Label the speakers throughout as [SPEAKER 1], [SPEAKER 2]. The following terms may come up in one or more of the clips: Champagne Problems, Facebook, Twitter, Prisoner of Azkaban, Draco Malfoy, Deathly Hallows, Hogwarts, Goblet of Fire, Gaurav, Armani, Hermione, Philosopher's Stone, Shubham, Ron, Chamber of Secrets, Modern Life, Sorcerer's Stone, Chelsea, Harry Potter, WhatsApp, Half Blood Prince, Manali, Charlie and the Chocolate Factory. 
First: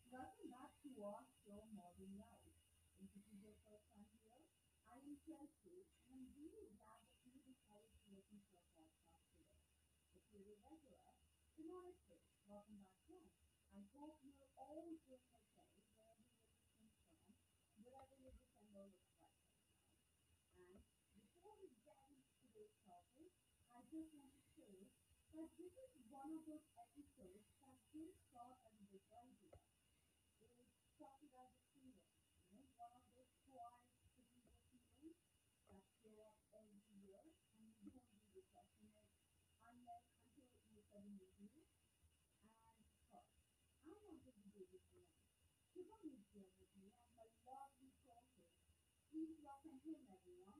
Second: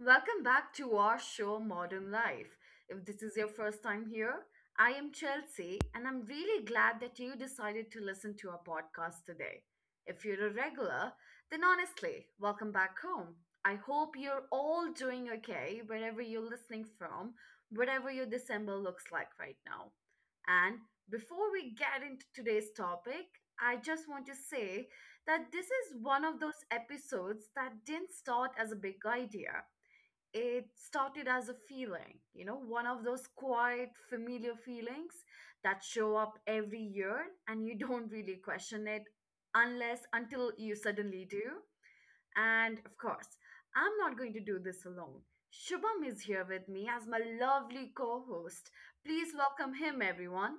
[SPEAKER 1] Welcome back to our show Modern Life. If this is your first time here, I am Chelsea and I'm really glad that you decided to listen to our podcast today. If you're a regular, then honestly, welcome back home. I hope you're all doing okay wherever you're listening from, whatever your December looks like right now. And before we get into today's topic, I just want to say that this is one of those episodes that didn't start as a big idea. It started as a feeling, one of those quiet, familiar feelings that show up every year and you don't really question it unless until you suddenly do. And of course, I'm not going to do this alone. Shubham is here with me as my lovely co host. Please welcome him, everyone.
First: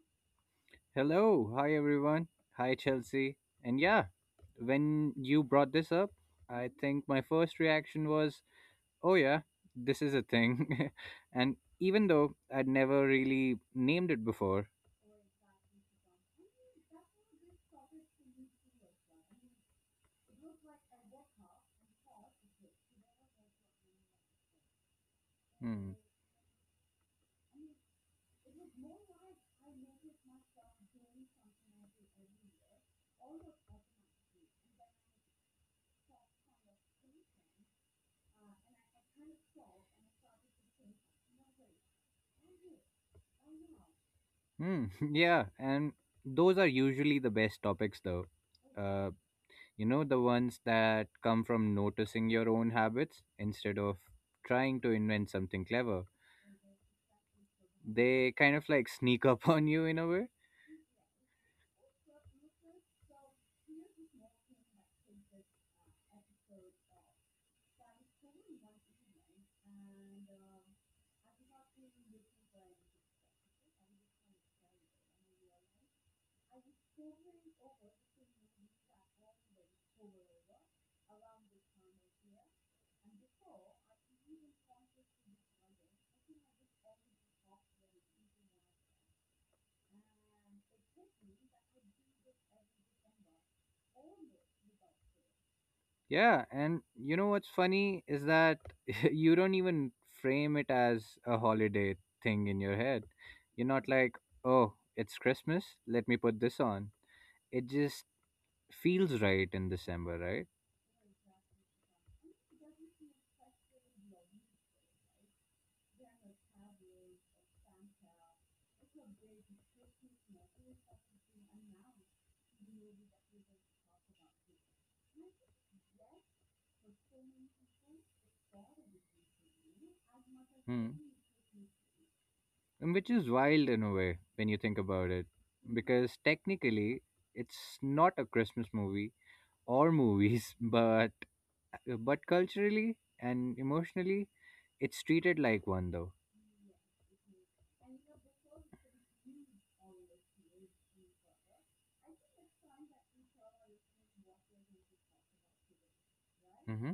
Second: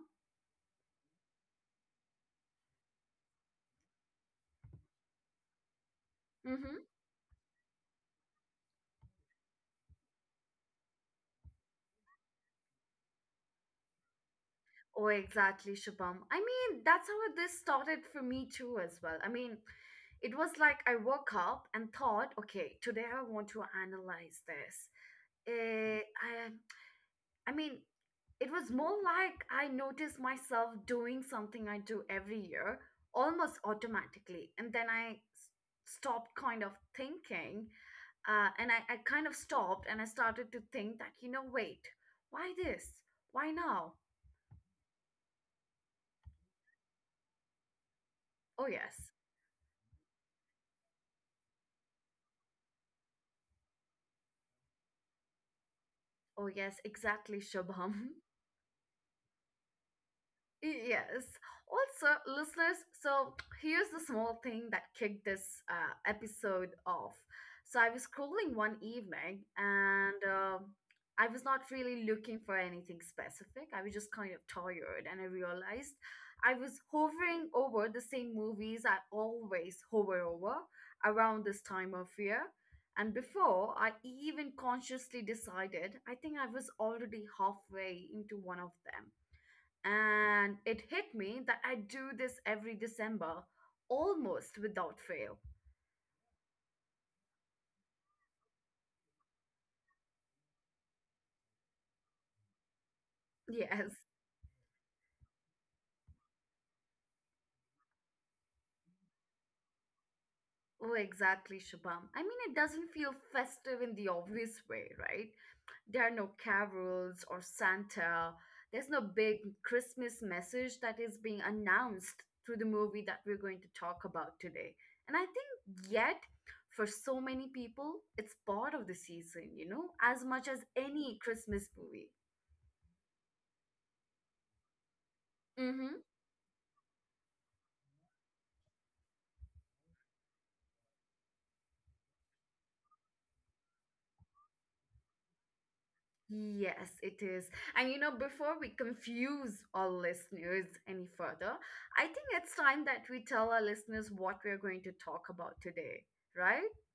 [SPEAKER 2] Hello. Hi, everyone. Hi, Chelsea. And yeah, when you brought this up, I
[SPEAKER 1] Hmm.
[SPEAKER 2] think my first reaction was, oh, yeah, this is a thing. And even though I'd never really named it before,
[SPEAKER 1] Oh, exactly, Shubham. I mean, that's how this started for me too, as well. I mean, it was like I woke up and thought, okay, today I want to analyze this.
[SPEAKER 2] hmm,
[SPEAKER 1] Eh, I, I mean, it was more like I noticed myself doing something I do every year almost automatically. And then stopped kind of thinking and I kind of stopped and I started to think that, you know, wait, why this? Why now?
[SPEAKER 2] hmm, yeah, and those are usually the best topics, though.
[SPEAKER 1] Oh,
[SPEAKER 2] Uh,
[SPEAKER 1] yes.
[SPEAKER 2] you know, the ones that come from noticing your own habits instead of trying to invent something clever.
[SPEAKER 1] Oh, yes, exactly, Shubham.
[SPEAKER 2] They kind of like sneak up on you in a way.
[SPEAKER 1] Yes. Also, listeners, so here's the small thing that kicked this episode off. So I was scrolling one evening and I was not really looking for anything specific. I was just kind of tired and I realized I was hovering over the same movies I always hover over around this time of year. And before I even consciously decided, I think I was already halfway into one of them. And it hit me that I do this every December, almost without fail.
[SPEAKER 2] Yeah, and you know what's funny is that you don't even frame it as a holiday thing in your head. You're not
[SPEAKER 1] Yes.
[SPEAKER 2] like, oh, it's Christmas, let me put this on. It just feels right in December, right?
[SPEAKER 1] Oh, exactly, Shubham. I mean, it doesn't feel festive in the obvious way, right? There are no carols or Santa. There's no big Christmas message that is being announced through the movie that we're going to talk about today. And I think, yet, for so many people, it's part of the season, as much as
[SPEAKER 2] Hmm.
[SPEAKER 1] any Christmas movie.
[SPEAKER 2] And which is wild in a way when you think about it,
[SPEAKER 1] Mm hmm.
[SPEAKER 2] because technically it's not a Christmas movie or movies, but culturally and emotionally, it's treated like one though.
[SPEAKER 1] Yes, it is. And you know, before we confuse our listeners any further, I think it's time that we tell our listeners what we're going to talk about today, right?
[SPEAKER 2] Mm-hmm.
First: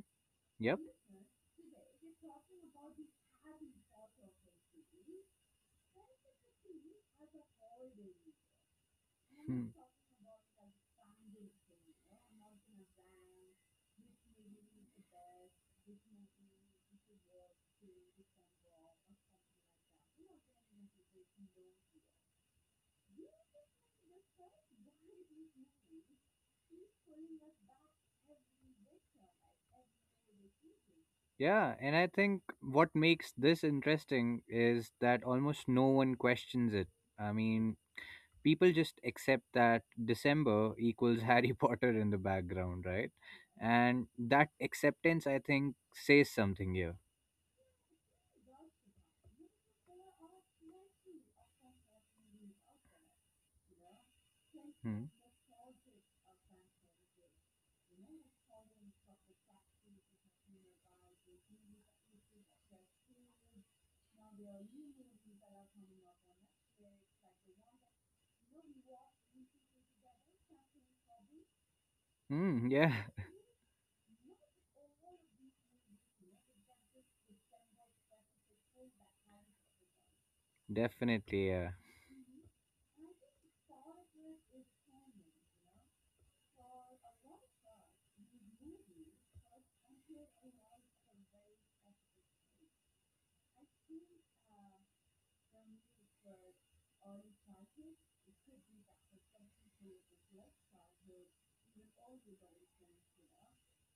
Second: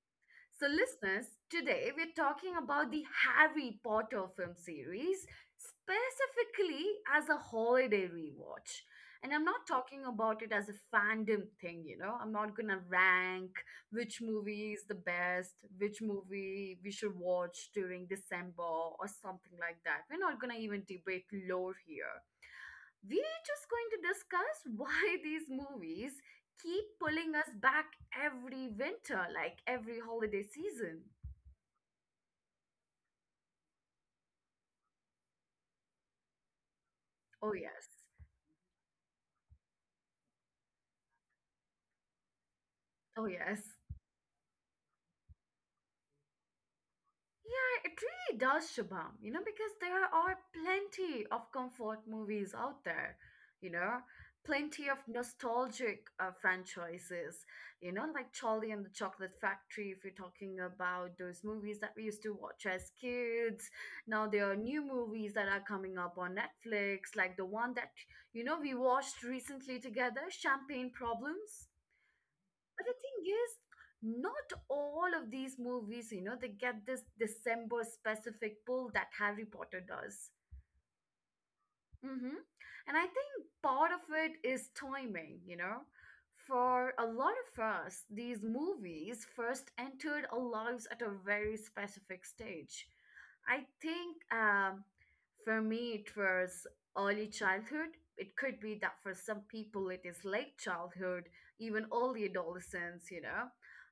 [SPEAKER 1] So,
[SPEAKER 2] Yep.
[SPEAKER 1] listeners, today we're talking about the Harry Potter film series, specifically as a holiday rewatch. And I'm
[SPEAKER 2] Hmm.
[SPEAKER 1] not talking about it as a fandom thing, you know. I'm not gonna rank which movie is the best, which movie we should watch during December or something like that. We're not gonna even debate lore here, we're just going to discuss why these movies keep pulling us back every winter, like every holiday season.
[SPEAKER 2] Yeah, and I think what makes this interesting is that almost no one questions it. I
[SPEAKER 1] Oh,
[SPEAKER 2] mean,
[SPEAKER 1] yes.
[SPEAKER 2] people just accept that December equals Harry Potter in the background, right?
[SPEAKER 1] Oh, yes.
[SPEAKER 2] And that acceptance, I think, says something here.
[SPEAKER 1] Yeah, it really does, Shubham, you know, because there are plenty of comfort movies out there, you know, plenty
[SPEAKER 2] Hmm.
[SPEAKER 1] of nostalgic franchises, you know, like Charlie and the Chocolate Factory, if you're talking about those movies that we used to watch as kids. Now there are new movies that are coming up on Netflix, like the one that, you know, we watched recently together, Champagne Problems.
[SPEAKER 2] Hmm,
[SPEAKER 1] But
[SPEAKER 2] yeah,
[SPEAKER 1] the thing is, not all of these movies, you know, they get this December specific pull that Harry Potter does.
[SPEAKER 2] definitely. Yeah.
[SPEAKER 1] Mm-hmm. And I think part of it is timing, you know. For a lot of us, these movies first entered our lives at a very specific stage. I think for me, it was early childhood. It could be that for some people, it is late childhood, even early adolescence, you know.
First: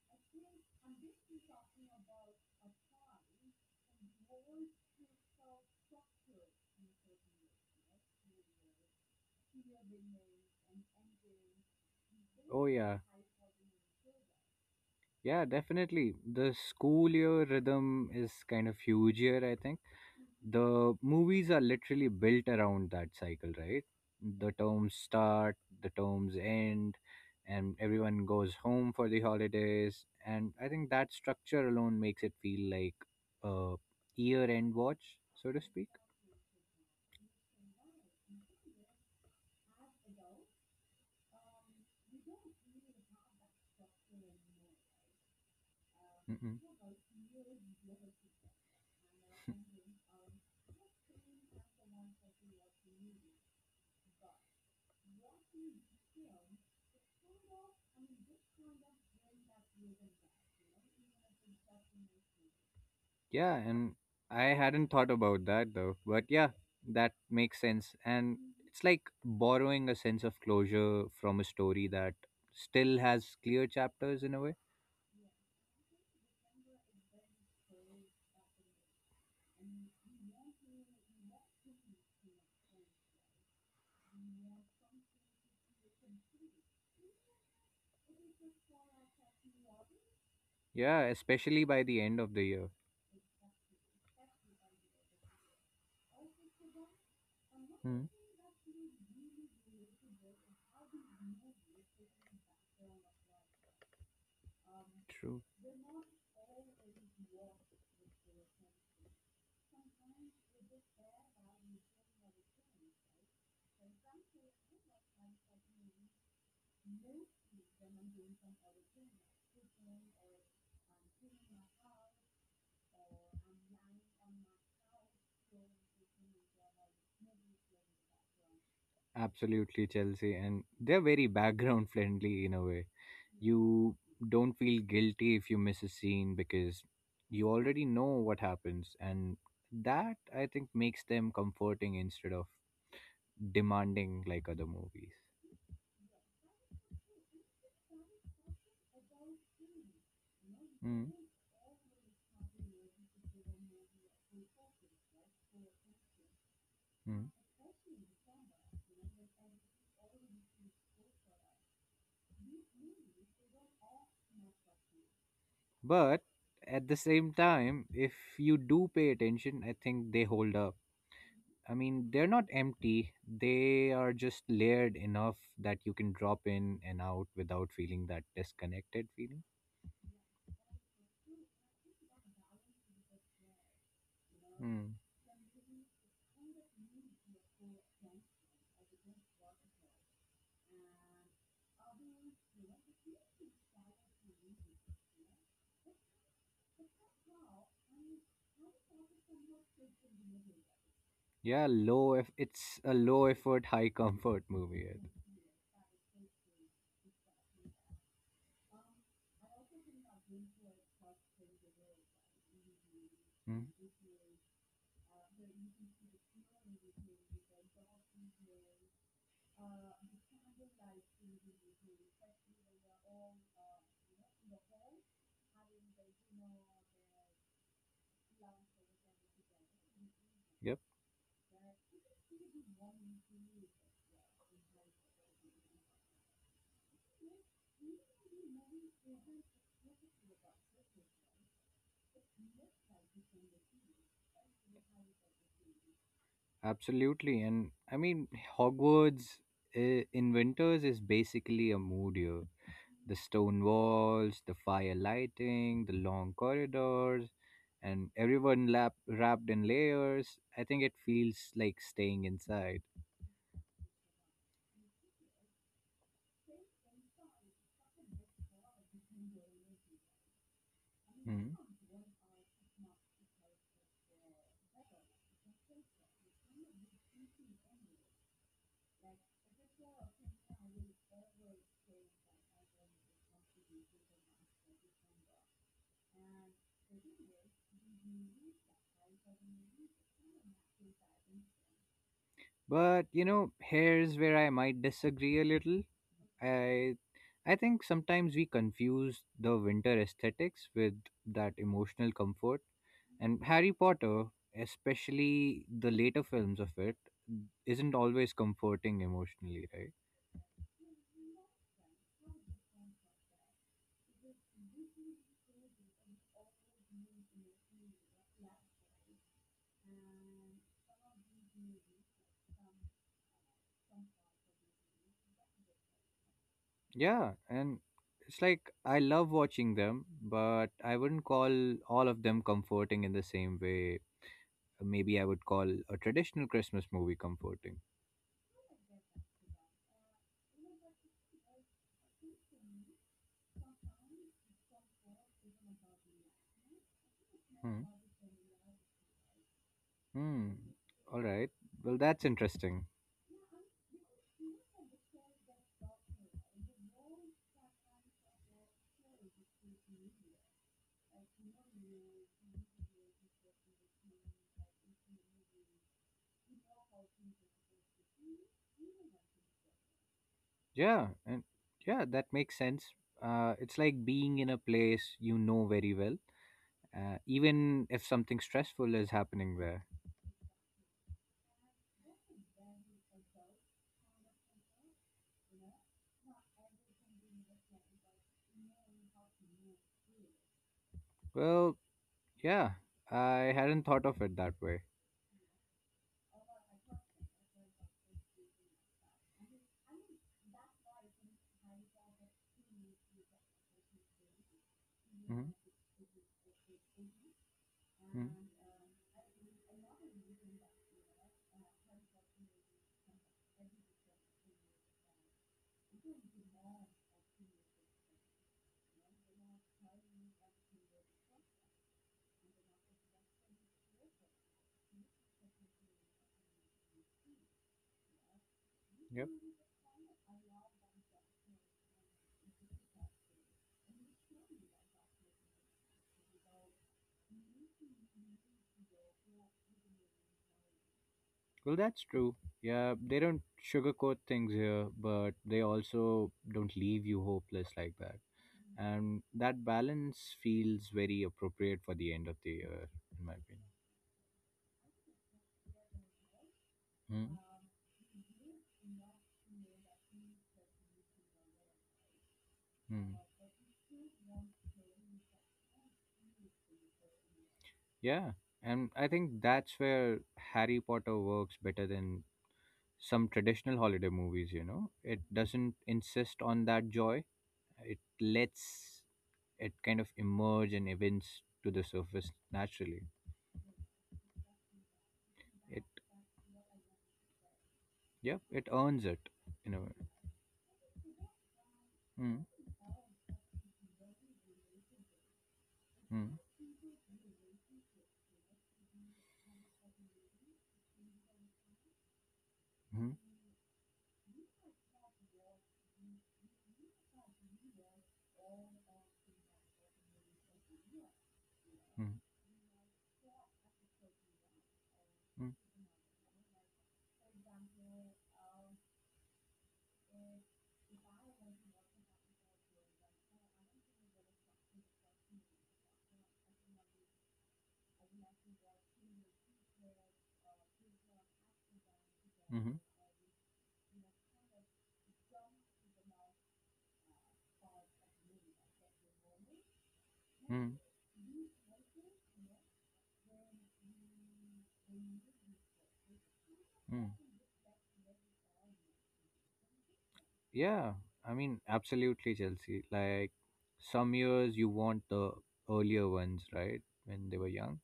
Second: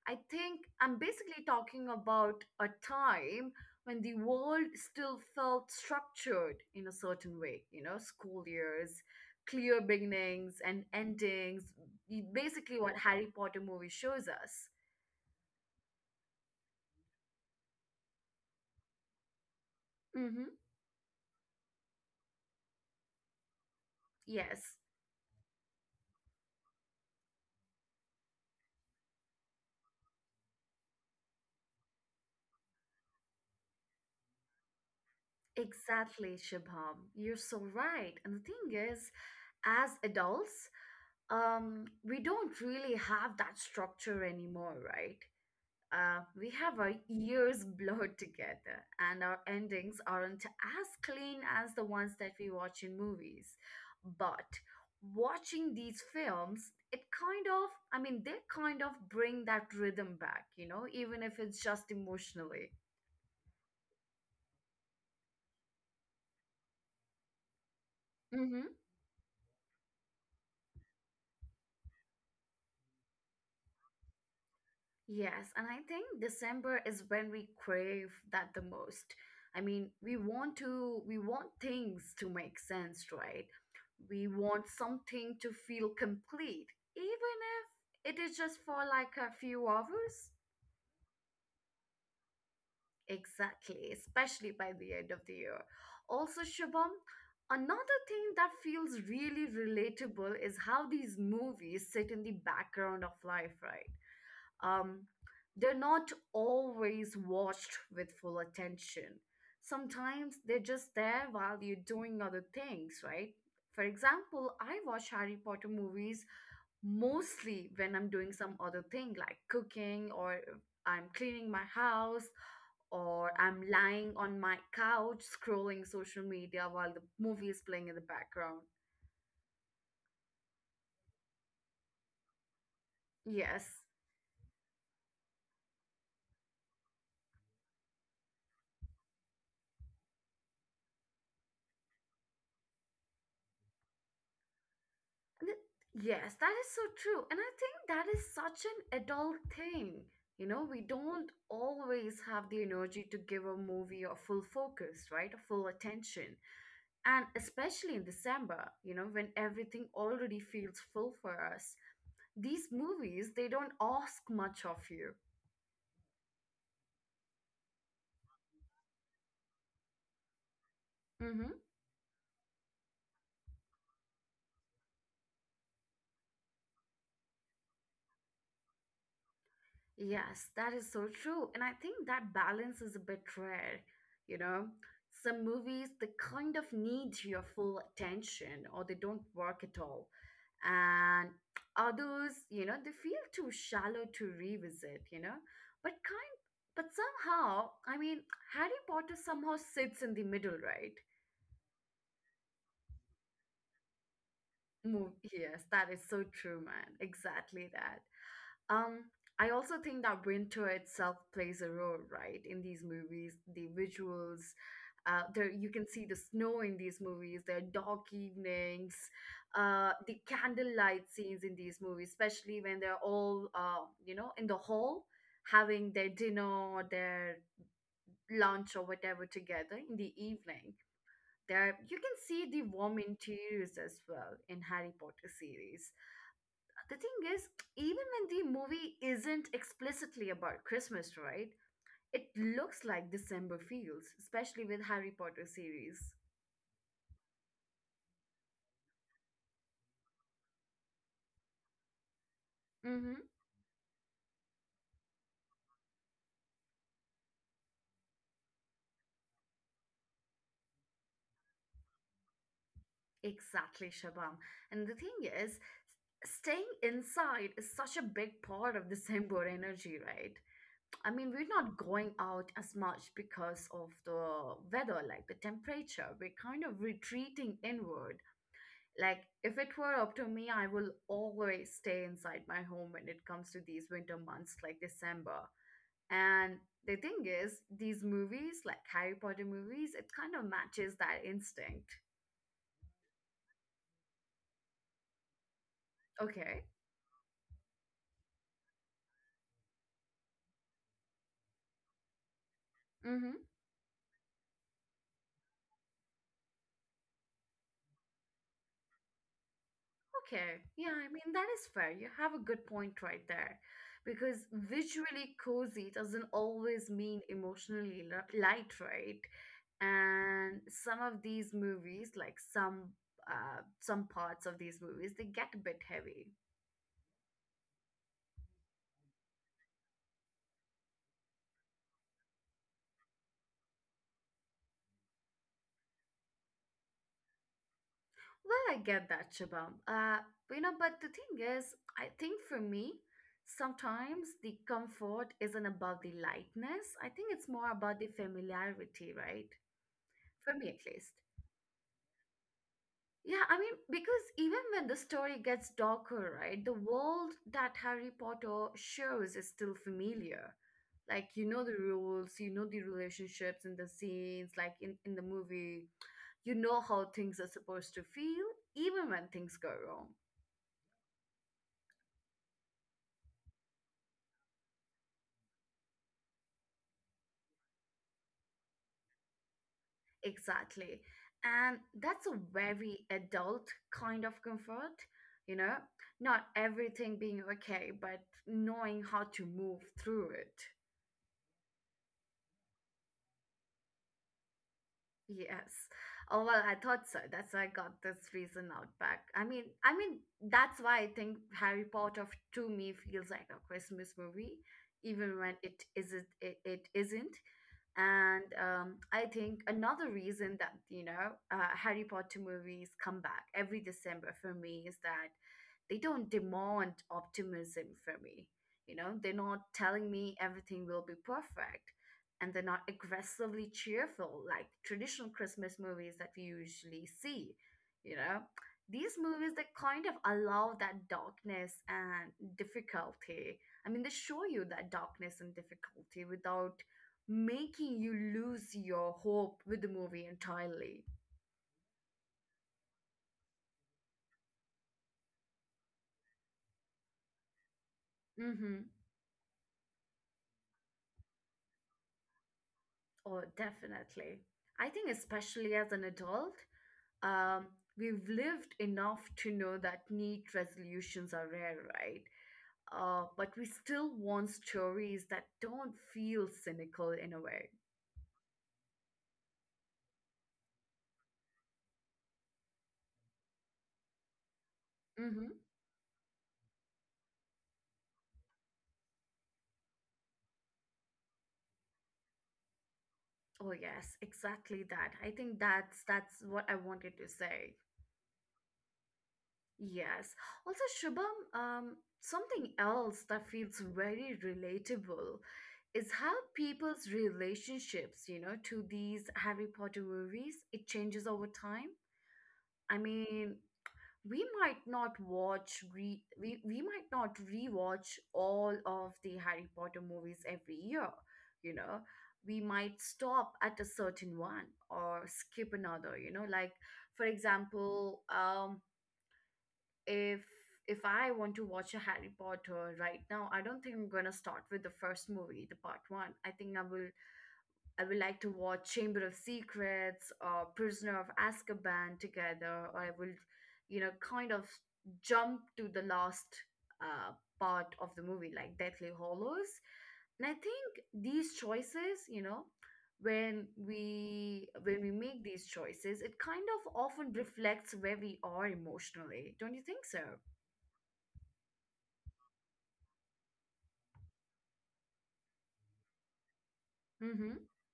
[SPEAKER 1] I think I'm basically talking about a time when the world still felt structured in a certain way, you know, school years, clear beginnings and endings,
[SPEAKER 2] Oh,
[SPEAKER 1] basically what
[SPEAKER 2] yeah.
[SPEAKER 1] Harry Potter movie shows us.
[SPEAKER 2] Yeah, definitely. The school year rhythm is kind of huge here, I think.
[SPEAKER 1] Mm-hmm.
[SPEAKER 2] The movies are literally built around that cycle, right? The
[SPEAKER 1] Yes,
[SPEAKER 2] terms start, the terms end, and everyone goes home for the holidays. And I think that structure alone makes it feel like a year end watch, so to speak.
[SPEAKER 1] exactly, Shibham. You're so right. And the thing is, as adults, we don't really have that structure anymore, right? We have our years blurred together, and our endings aren't as clean as the ones that we watch in movies. But watching these films, it kind of, I mean, they kind of bring that rhythm back, you know, even if it's just emotionally.
[SPEAKER 2] Yeah, and I hadn't thought about that though. But yeah, that makes sense. And it's like borrowing a sense of closure from a story that still has clear chapters in a way.
[SPEAKER 1] Yes, and I think December is when we crave that the most. I mean, we want things to make sense, right? We want something to feel complete, even if it is just for like a few hours.
[SPEAKER 2] Yeah, especially by the end of the year.
[SPEAKER 1] Exactly, especially by the end of the year. Also, Shubham, another
[SPEAKER 2] Hmm.
[SPEAKER 1] thing that feels really relatable is how these movies sit in the background of life, right? um,
[SPEAKER 2] True.
[SPEAKER 1] they're not always watched with full attention. Sometimes they're just there while you're doing other things, right? For example, I watch Harry Potter movies mostly when I'm doing some other thing like cooking or I'm cleaning my house or I'm lying on my couch scrolling social media while the movie is playing in the background.
[SPEAKER 2] Absolutely, Chelsea. And they're very background friendly in a way.
[SPEAKER 1] Yes.
[SPEAKER 2] You don't feel guilty if you miss a scene because you already know what happens. And that, I think, makes them comforting instead of demanding like other movies.
[SPEAKER 1] Th- Yes, that is so true. And I think that is such an adult thing. You know, we
[SPEAKER 2] Mm,
[SPEAKER 1] don't always have the energy to give a movie a full focus, right? A full attention. And
[SPEAKER 2] mm.
[SPEAKER 1] especially in December, you know, when everything already feels full for us, these movies, they don't ask much of you.
[SPEAKER 2] But at the same time, if you do pay attention, I think they hold up.
[SPEAKER 1] Mm-hmm.
[SPEAKER 2] I mean, they're not empty, they are just layered enough that you can drop in and out without feeling that disconnected feeling.
[SPEAKER 1] Yes, that is so true. And I think that balance is a bit rare, you know.
[SPEAKER 2] Mm.
[SPEAKER 1] Some movies, they kind of need your full attention or they don't work at all. And others, you know, they feel too shallow to revisit, you know. But kind but somehow, I mean, Harry Potter somehow sits in the middle, right?
[SPEAKER 2] Yeah, low if it's a low effort, high comfort movie.
[SPEAKER 1] Move. Yes, that is so true, man. Exactly that. Um, I also think that winter itself plays a role, right? In these movies, the
[SPEAKER 2] Mm.
[SPEAKER 1] visuals, there you can see the snow in these movies. There are dark evenings, the candlelight scenes in these movies, especially when they're all, you know, in the hall having their dinner or their lunch or whatever together in the evening.
[SPEAKER 2] Yep,
[SPEAKER 1] There, you can see the warm interiors as well in Harry Potter series. The thing is, even when the movie isn't explicitly about Christmas, right? It looks like December feels, especially with Harry Potter series.
[SPEAKER 2] absolutely. And I mean, Hogwarts in is basically a mood year. The
[SPEAKER 1] Mm-hmm.
[SPEAKER 2] stone walls, the fire lighting, the long corridors, and everyone wrapped in layers. I think it feels like staying inside.
[SPEAKER 1] Exactly, Shabam. And the thing is, staying inside is such a big part of December energy, right? I mean, we're
[SPEAKER 2] Hmm.
[SPEAKER 1] not going out as much because of the weather, like the temperature. We're kind of retreating inward. Like, if it were up to me, I will always stay inside my home when it comes to these winter months like December. And the thing is, these movies, like Harry Potter movies, it kind of matches that instinct.
[SPEAKER 2] But you know, here's where I might disagree a little.
[SPEAKER 1] Okay.
[SPEAKER 2] I I think sometimes we confuse the winter aesthetics with that emotional comfort. And Harry Potter, especially the later films of it, isn't always comforting emotionally, right?
[SPEAKER 1] Okay, yeah, I mean, that is fair. You have a good point right there. Because visually cozy doesn't always mean emotionally light, right? And some of these movies, like some parts of these movies, they get a bit heavy.
[SPEAKER 2] Yeah, and it's like I love watching them, but I wouldn't call all of them comforting in the same way. Maybe I would call a traditional Christmas movie comforting.
[SPEAKER 1] Well, I get that, Shabam. You know, but the thing is, I think for me, sometimes the comfort isn't about the lightness. I think it's more
[SPEAKER 2] Hmm.
[SPEAKER 1] about the familiarity, right? For
[SPEAKER 2] Hmm.
[SPEAKER 1] me, at least.
[SPEAKER 2] All right. Well, that's interesting.
[SPEAKER 1] Yeah, I mean, because even when the story gets darker, right, the world that Harry Potter shows is still familiar. Like, you know the rules, you know the relationships and the scenes, like in the movie, you know how things are supposed to feel, even when things go wrong.
[SPEAKER 2] Yeah, and yeah, that makes sense. It's like being in a place you know very well, even if something stressful is happening there.
[SPEAKER 1] Exactly. And that's a very adult kind of comfort, you know, not everything being okay, but knowing how to move through it.
[SPEAKER 2] Well, yeah, I hadn't thought of it that way.
[SPEAKER 1] Yes. Oh well, I thought so. That's why I got this reason out back. I mean, that's why I think to me feels like a Christmas movie, even
[SPEAKER 2] Mm-hmm.
[SPEAKER 1] when it isn't. It isn't. And I think another reason that you know Harry Potter movies come back every December for me is that they don't demand optimism for me, you know, they're not telling me everything will be perfect, and they're not aggressively cheerful like traditional Christmas movies that we usually see, you know, these
[SPEAKER 2] Yep.
[SPEAKER 1] movies that kind of allow that darkness and difficulty. I mean they show you that darkness and difficulty without making you lose your hope with the movie entirely.
[SPEAKER 2] Well, that's true. Yeah, they don't sugarcoat things here, but they also don't leave you hopeless like that.
[SPEAKER 1] Mm-hmm.
[SPEAKER 2] And that balance feels very appropriate for the end of the year, in my
[SPEAKER 1] Oh,
[SPEAKER 2] opinion.
[SPEAKER 1] definitely. I think, especially as an adult, um, we've lived enough to know that neat resolutions are rare, right?
[SPEAKER 2] Hmm? Hmm.
[SPEAKER 1] But we still want stories that don't feel cynical in a way.
[SPEAKER 2] Yeah, and I think that's where Harry Potter works better than some traditional holiday movies, you know? It
[SPEAKER 1] Mm-hmm.
[SPEAKER 2] doesn't insist on that joy, it lets it kind of emerge and events to the surface naturally.
[SPEAKER 1] Oh yes, exactly that. I think
[SPEAKER 2] It,
[SPEAKER 1] that's what I wanted to say.
[SPEAKER 2] yeah, it earns it in a way.
[SPEAKER 1] Yes. Also, Shubham,
[SPEAKER 2] Mm,
[SPEAKER 1] something else that feels very relatable is how
[SPEAKER 2] mm,
[SPEAKER 1] people's relationships, you know, to these Harry Potter movies, it changes over time. I
[SPEAKER 2] mm,
[SPEAKER 1] mean, we might not rewatch all of the Harry Potter movies every year, you know.
[SPEAKER 2] mm,
[SPEAKER 1] We might stop at a certain one or
[SPEAKER 2] mm,
[SPEAKER 1] skip another, you know, like for example, if if I want to watch a Harry Potter right now, I don't think I'm gonna start with the first movie, the part one. I think I will I would like to watch Chamber of Secrets or Prisoner of Azkaban together,
[SPEAKER 2] mm,
[SPEAKER 1] or I will, you know, kind of jump to the last uh, part of the movie, like Deathly Hollows. And I
[SPEAKER 2] mm,
[SPEAKER 1] think these choices, you know, when we make these choices, it kind of
[SPEAKER 2] mm.
[SPEAKER 1] often reflects where we are emotionally. Don't you think so?
[SPEAKER 2] Yeah, I mean, absolutely, Chelsea. Like, some years you want the earlier ones, right? When they were
[SPEAKER 1] Mm-hmm.
[SPEAKER 2] young,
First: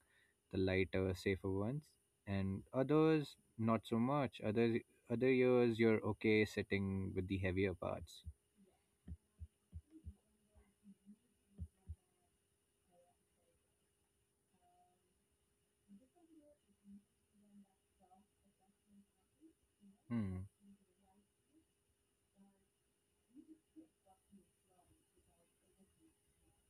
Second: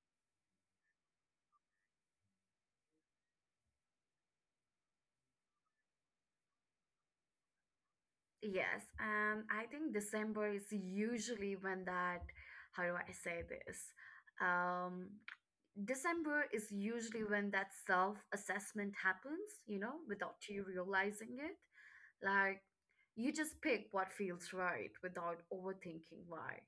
[SPEAKER 2] the lighter, safer ones, and others not so much. Other years you're okay sitting with the heavier parts.
[SPEAKER 1] Yes, and I think December is usually when that, how do I say this? Um, December is usually when that self-assessment happens, you know, without
[SPEAKER 2] Hmm.
[SPEAKER 1] you realizing it. Like you just pick what feels right without overthinking why.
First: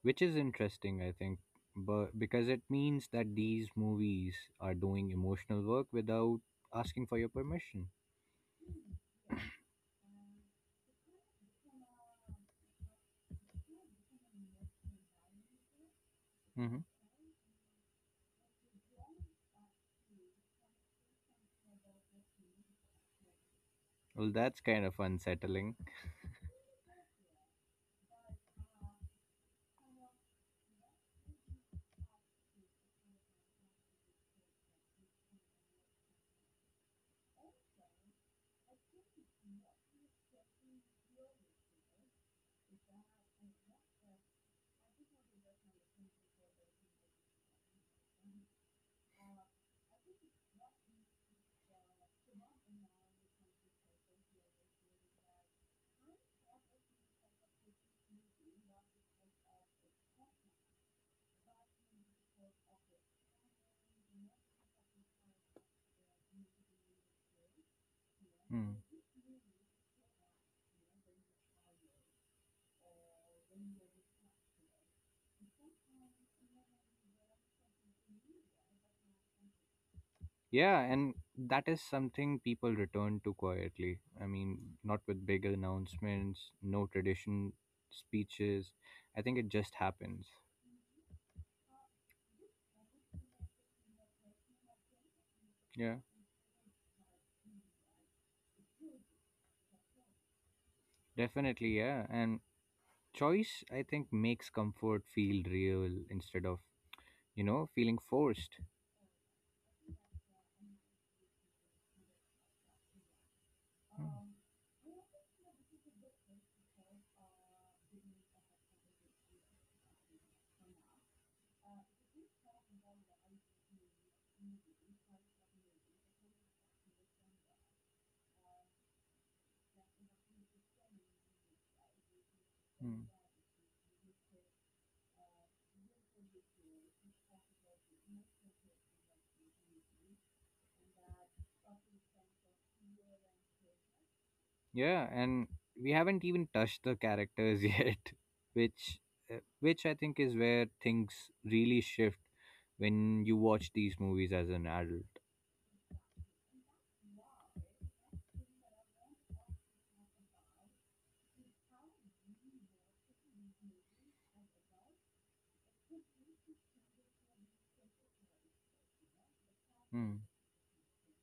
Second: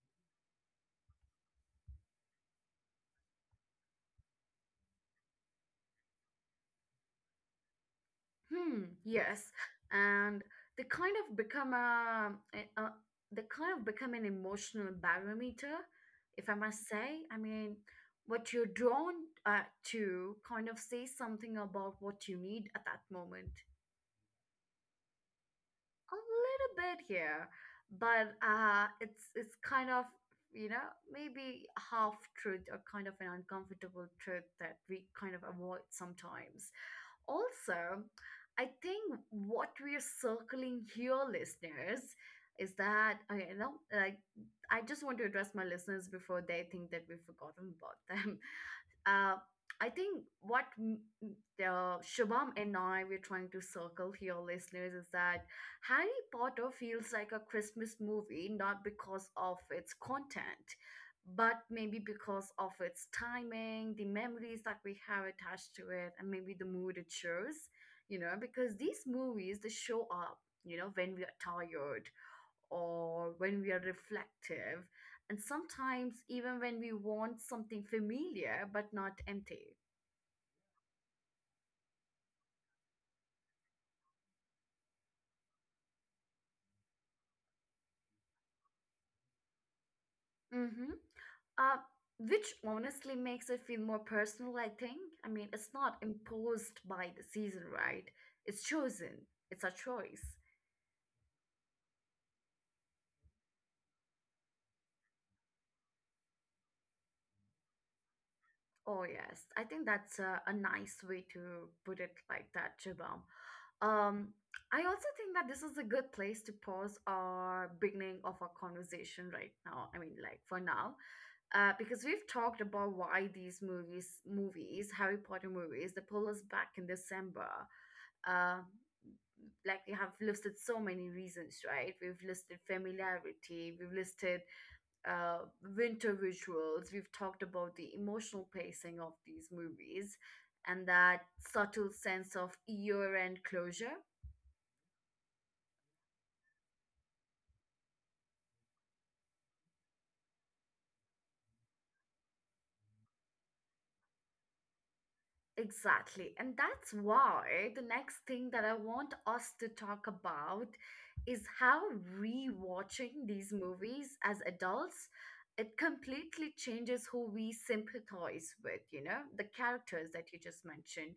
[SPEAKER 2] Which is interesting, I think, but because it means that these movies are doing emotional work without asking for your permission.
[SPEAKER 1] Hmm, yes. And they kind of become a, a, a- they kind of become an emotional barometer, if I
[SPEAKER 2] Mm-hmm.
[SPEAKER 1] must say. I mean, what you're drawn uh, to kind of says something about what you need at that moment.
[SPEAKER 2] Well, that's kind of unsettling.
[SPEAKER 1] A little bit here, but it's kind of you know maybe half truth or kind of an uncomfortable truth that we kind of avoid sometimes. Also, I think what we're circling here, listeners, is that okay, you know, like I just want to address my listeners before they think that we've forgotten about them. Uh, I think what Shubham and I we're trying to circle here, listeners, is that Harry Potter feels like a Christmas movie, not because of its content, but maybe because of its timing, the memories that we have attached to it, and maybe the mood it shows, you know,
[SPEAKER 2] Hmm.
[SPEAKER 1] because these movies they show up, you know, when we are tired or when we are reflective, and sometimes even when we want something familiar but not empty.
[SPEAKER 2] Yeah, and that is something people return to quietly. I mean, not with big announcements, no tradition speeches. I think it just happens.
[SPEAKER 1] Mm-hmm. Uh, which honestly makes it feel more personal, I think. I mean, it's
[SPEAKER 2] Yeah,
[SPEAKER 1] not imposed by the season, right? It's chosen, it's a choice.
[SPEAKER 2] definitely. Yeah, and choice, I think, makes comfort feel real instead of, you know, feeling forced.
[SPEAKER 1] Oh, yes. I think that's a, nice way to put it like that, Shubham. Um,
[SPEAKER 2] Hmm.
[SPEAKER 1] I also think that this is a good place to pause our beginning of our conversation right now. I mean, like for now, because we've talked about why Harry Potter movies, they pull us back in December. Uh, like we have listed so many reasons, right? We've listed
[SPEAKER 2] Hmm.
[SPEAKER 1] familiarity, we've listed uh, winter rituals. We've talked about the emotional pacing of these movies and that subtle sense of year end closure.
[SPEAKER 2] Yeah, and we haven't even touched the characters yet, which which I think is where things really shift when you watch these movies as an adult.
[SPEAKER 1] Exactly. And that's why the next thing that I want us to talk about is how rewatching these movies as adults it completely changes who we sympathize with, you know, the characters
[SPEAKER 2] Hmm.
[SPEAKER 1] that you just mentioned,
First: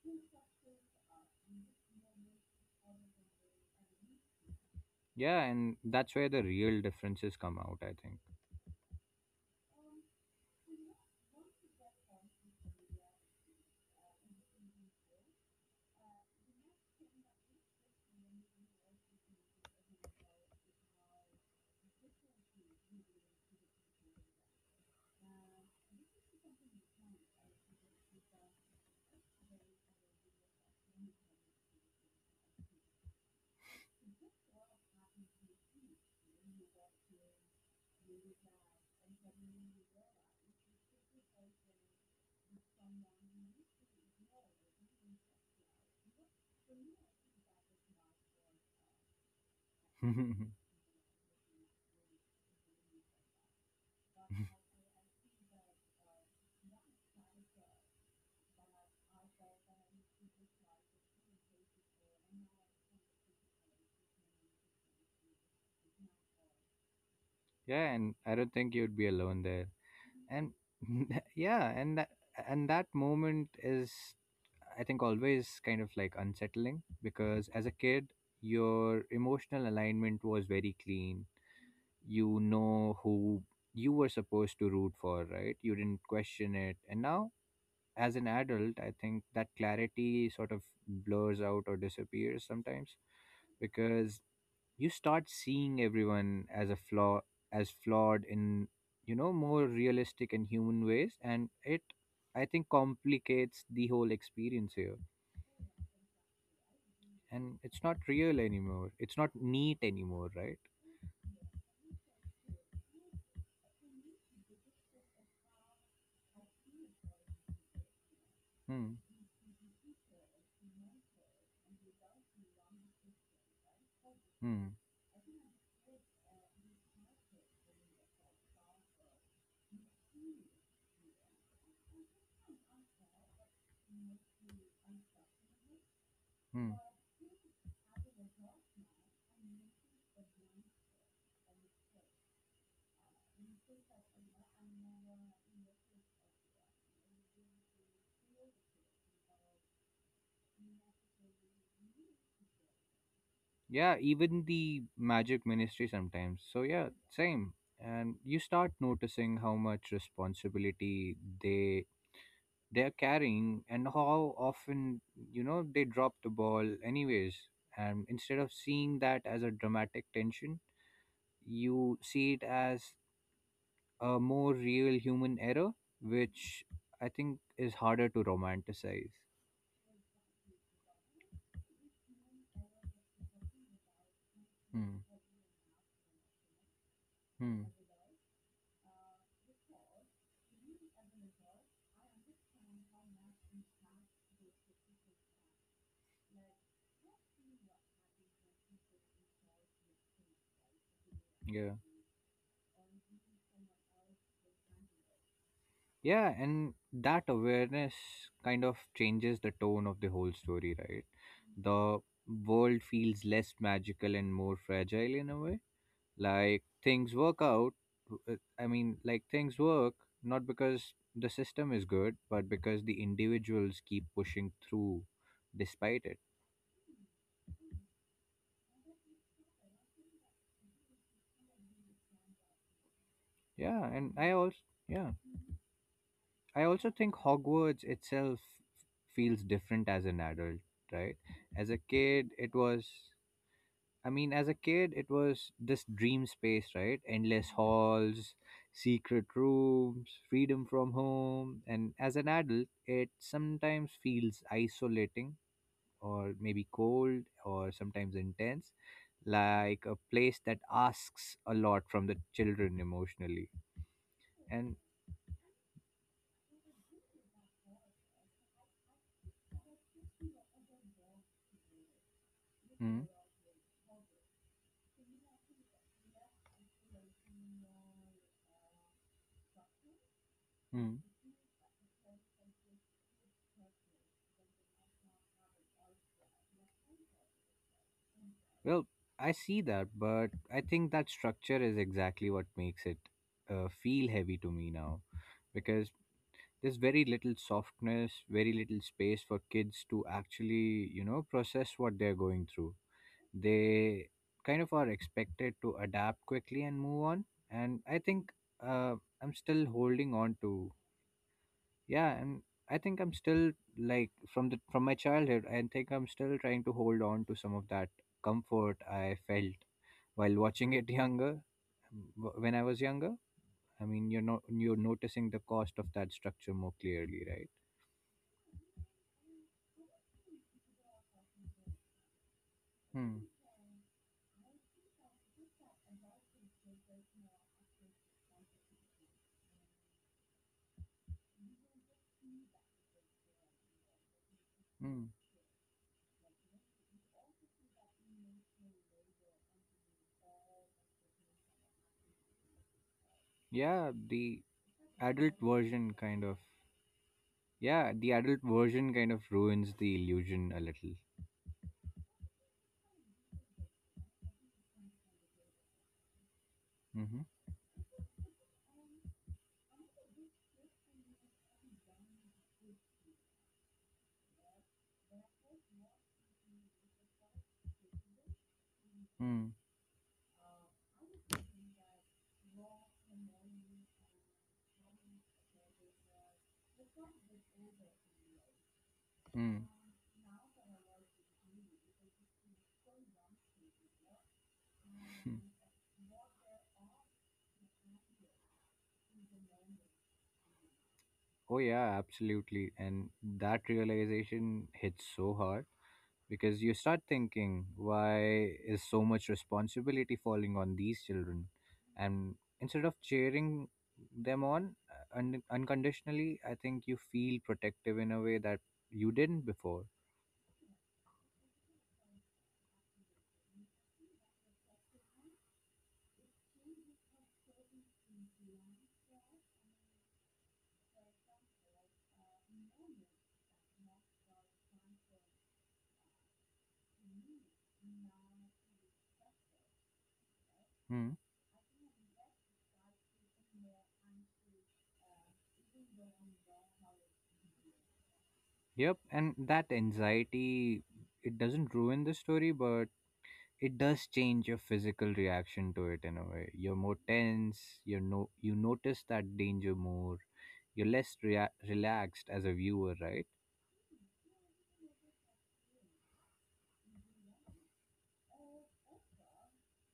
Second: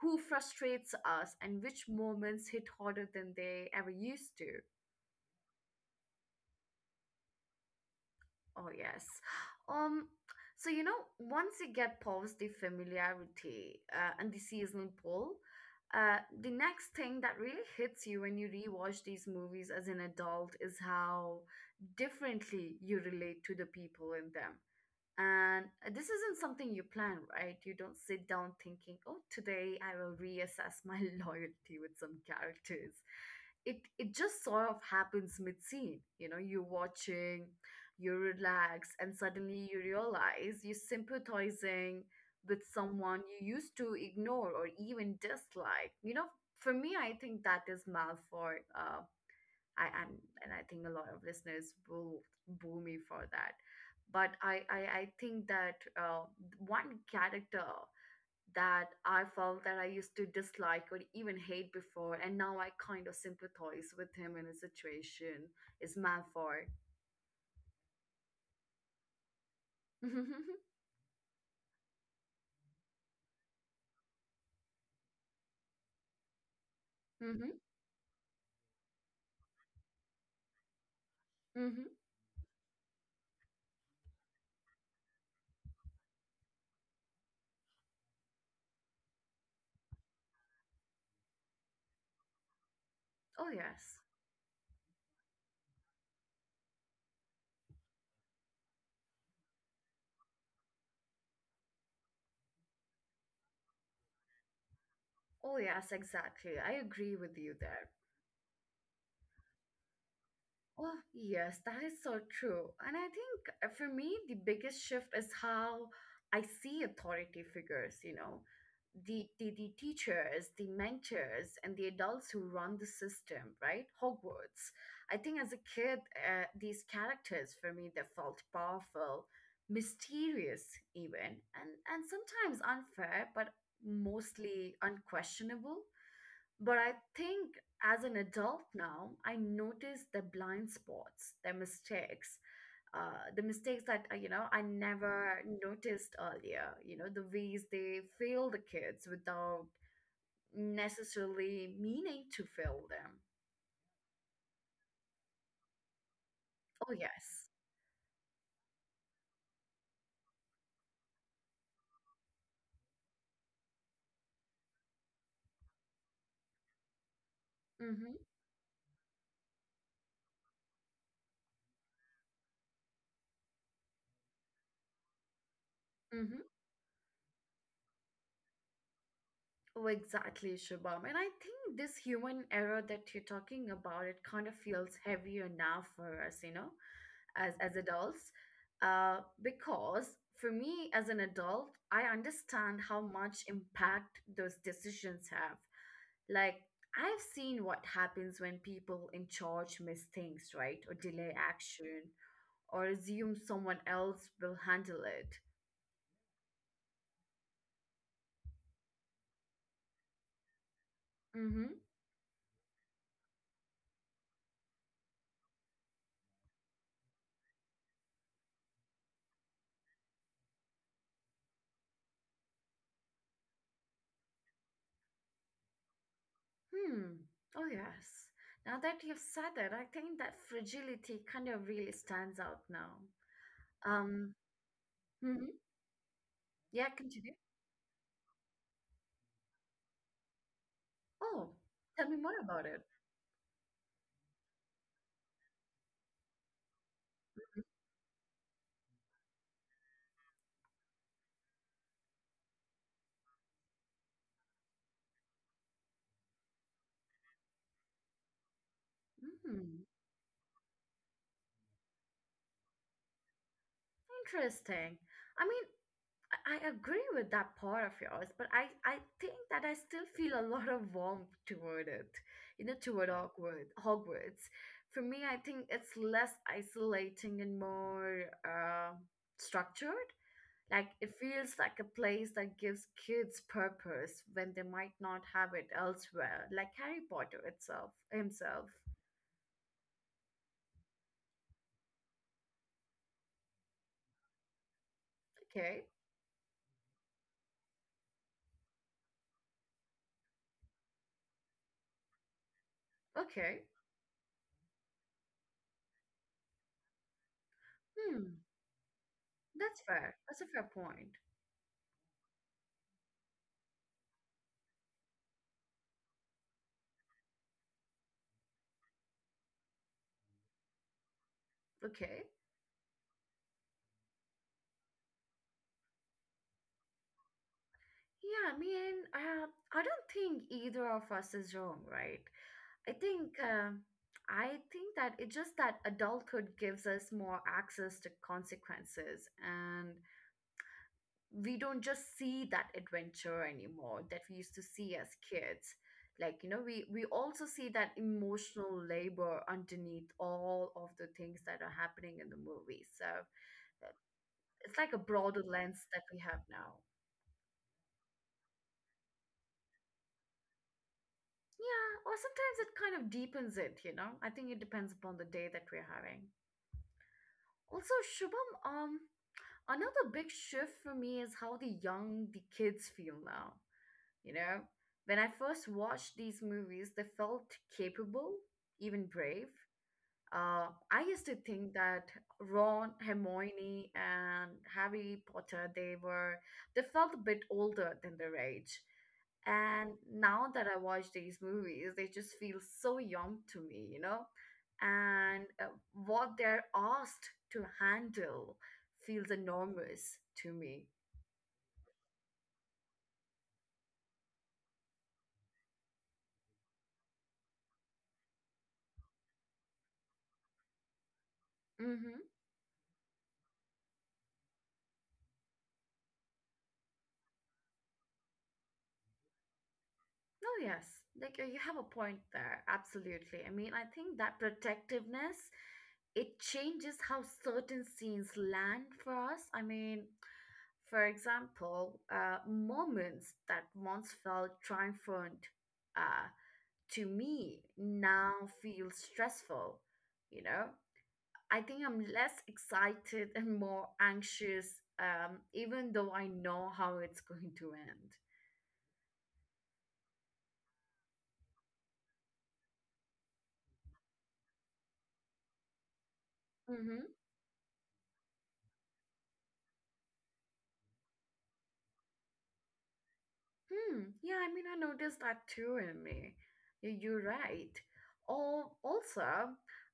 [SPEAKER 1] who frustrates us and which moments hit harder than they ever used to.
[SPEAKER 2] Yeah, and that's where the real differences come out, I think.
[SPEAKER 1] Oh, yes. Um, so you know, once you get past the familiarity and the seasonal pull, the next thing that really hits you when you rewatch these movies as an adult is how differently you relate to the people in them. And this isn't something you plan, right? You don't sit down thinking, oh, today I will reassess my loyalty with some characters. It just sort of happens mid scene. You know, you're watching, you relax, and suddenly you realize you're sympathizing with someone you used to ignore or even dislike. You know, for me, I think that is Malfoy. I am, and I think a lot of listeners will boo me for that. But I think that one character that I felt that I used to dislike or even hate before, and now I kind of sympathize with him in his situation, is Malfoy.
[SPEAKER 2] Yeah, and I don't think you'd be alone there.
[SPEAKER 1] hmm
[SPEAKER 2] And yeah, and that moment is I think always kind of like unsettling because
[SPEAKER 1] hmm
[SPEAKER 2] as a kid your emotional alignment was very clean,
[SPEAKER 1] hmm
[SPEAKER 2] you know who you were supposed to root for, right? You didn't question it. And now, as an adult, I think that clarity sort of blurs out or disappears sometimes
[SPEAKER 1] Oh, yes.
[SPEAKER 2] because you start seeing everyone as flawed in, you know, more realistic and human ways. And I think, complicates the whole experience here.
[SPEAKER 1] Oh, yes, exactly. I agree with you
[SPEAKER 2] And
[SPEAKER 1] there.
[SPEAKER 2] it's not real anymore. It's not neat anymore, right?
[SPEAKER 1] Oh, yes, that is so true. And I think for me, the biggest shift is how I see authority figures, you know,
[SPEAKER 2] Hmm.
[SPEAKER 1] the teachers, the mentors, and the adults who run the system, right? Hogwarts.
[SPEAKER 2] Hmm.
[SPEAKER 1] I think as a kid, these characters for me, they felt powerful, mysterious even, and sometimes unfair, but mostly unquestionable.
[SPEAKER 2] Hmm.
[SPEAKER 1] But I think as an adult now, I notice the blind spots, the mistakes that you know I never noticed earlier. You know the ways they fail the kids without necessarily meaning to fail them.
[SPEAKER 2] Yeah, even the magic ministry sometimes, so yeah,
[SPEAKER 1] Oh yes.
[SPEAKER 2] same. And you start noticing how much responsibility they they're carrying, and how often, you know, they drop the ball anyways. And
[SPEAKER 1] Mm-hmm.
[SPEAKER 2] instead of seeing that as a dramatic tension, you see it as a more real human error,
[SPEAKER 1] Mm-hmm.
[SPEAKER 2] which I think is harder to romanticize.
[SPEAKER 1] Oh, exactly, Shubham. And I think this human error that you're talking about, it kind of feels
[SPEAKER 2] Hmm.
[SPEAKER 1] heavier now for us, you know? as
[SPEAKER 2] Hmm.
[SPEAKER 1] as adults because for me as an adult I understand how much impact those decisions have. Like I've seen what happens when people in charge miss things right or delay
[SPEAKER 2] Yeah.
[SPEAKER 1] action or assume someone else will handle it.
[SPEAKER 2] Yeah, and that awareness kind of changes the tone of the whole story, right?
[SPEAKER 1] Mm-hmm.
[SPEAKER 2] The world feels less magical and more fragile in a way. Like things work out, I mean, like things work not because the system is good, but because the individuals keep pushing through despite it.
[SPEAKER 1] Hmm, oh yes, now that you've said it I think that fragility kind of really stands out now.
[SPEAKER 2] Yeah, and
[SPEAKER 1] um
[SPEAKER 2] yeah,
[SPEAKER 1] mhm.
[SPEAKER 2] I
[SPEAKER 1] Yeah,
[SPEAKER 2] also think
[SPEAKER 1] continue.
[SPEAKER 2] Hogwarts itself feels different as an adult, right?
[SPEAKER 1] Oh,
[SPEAKER 2] As a
[SPEAKER 1] tell me
[SPEAKER 2] kid,
[SPEAKER 1] more
[SPEAKER 2] it
[SPEAKER 1] about it.
[SPEAKER 2] was I mean, as a kid, it was this dream space, right? Endless halls, secret rooms, freedom from home. And as an adult, it sometimes feels isolating or maybe cold or sometimes intense,
[SPEAKER 1] Hmm,
[SPEAKER 2] like a place that asks a lot from the children emotionally. And,
[SPEAKER 1] interesting. I mean, I agree with that part of yours, but I think that I still feel a lot of warmth toward it, you know,
[SPEAKER 2] mm,
[SPEAKER 1] toward Hogwarts. Hogwarts. For me, I think it's less isolating and more structured. Like
[SPEAKER 2] mm,
[SPEAKER 1] it feels like a place that gives kids purpose when they might not have it elsewhere, like Harry Potter itself himself.
[SPEAKER 2] well, I see that, but I think that structure is exactly what makes it feel heavy to me now
[SPEAKER 1] Okay,
[SPEAKER 2] because there's very little softness, very little space for kids to actually, you know, process what they're going through.
[SPEAKER 1] okay.
[SPEAKER 2] They kind of are expected to adapt quickly and move on. And I
[SPEAKER 1] Hmm,
[SPEAKER 2] think uh, I'm still
[SPEAKER 1] that's
[SPEAKER 2] holding
[SPEAKER 1] fair.
[SPEAKER 2] on
[SPEAKER 1] That's a fair
[SPEAKER 2] to,
[SPEAKER 1] point.
[SPEAKER 2] yeah, and I think I'm still, like, from the from my childhood. I think I'm still trying to hold on to some of that comfort I felt while watching it younger.
[SPEAKER 1] Okay.
[SPEAKER 2] When I was younger, I mean, you're not, you're noticing the cost of that structure more clearly, right?
[SPEAKER 1] Yeah, I mean, I don't think either of us is wrong, right? I
[SPEAKER 2] Hmm.
[SPEAKER 1] think uh, I think that it's just that adulthood gives us more access to consequences, and we don't just see that adventure anymore that we used to see as
[SPEAKER 2] Hmm.
[SPEAKER 1] kids. Like you know, we also see that emotional labor underneath all of the things that are happening in the movie. So
[SPEAKER 2] Yeah, the
[SPEAKER 1] it's like a broader
[SPEAKER 2] adult
[SPEAKER 1] lens
[SPEAKER 2] version
[SPEAKER 1] that we
[SPEAKER 2] kind
[SPEAKER 1] have
[SPEAKER 2] of.
[SPEAKER 1] now.
[SPEAKER 2] Yeah, the adult version kind of ruins the illusion a little.
[SPEAKER 1] Yeah, or sometimes it kind of deepens it, you know. I think it depends upon the day that we're having.
[SPEAKER 2] Mm-hmm.
[SPEAKER 1] Also, Shubham, another big shift for me is how the young the kids feel now. You know, when I first watched these movies, they felt capable, even brave.
[SPEAKER 2] Mm.
[SPEAKER 1] Uh, I used to think that Ron, Hermione, and Harry Potter they were they felt a bit older than their age,
[SPEAKER 2] Mm.
[SPEAKER 1] and now that I watch these movies, they just feel so young to me, you know, and what they're asked to handle feels enormous to me.
[SPEAKER 2] Oh, yeah, absolutely. And that realization hits so hard because you start thinking, why is so much responsibility falling on these children?
[SPEAKER 1] Hmm.
[SPEAKER 2] And instead of cheering them on unconditionally, I think you feel protective in a way that you didn't before.
[SPEAKER 1] No, yes. Like you have a point there. Absolutely. I mean, I think that protectiveness it changes how certain scenes land for us. I mean, for example, moments that once felt triumphant uh, to me now feel stressful. You know,
[SPEAKER 2] Hmm.
[SPEAKER 1] I think I'm less excited and more anxious, even though I know how it's going to
[SPEAKER 2] Yep, and that anxiety, it doesn't ruin the story, but it does change your physical reaction to it in a way. You're more
[SPEAKER 1] end.
[SPEAKER 2] tense, you know you notice that danger more. You're less relaxed as a viewer, right?
[SPEAKER 1] Hmm. Yeah, I mean, I noticed that too in me. Y- You're right. Or also,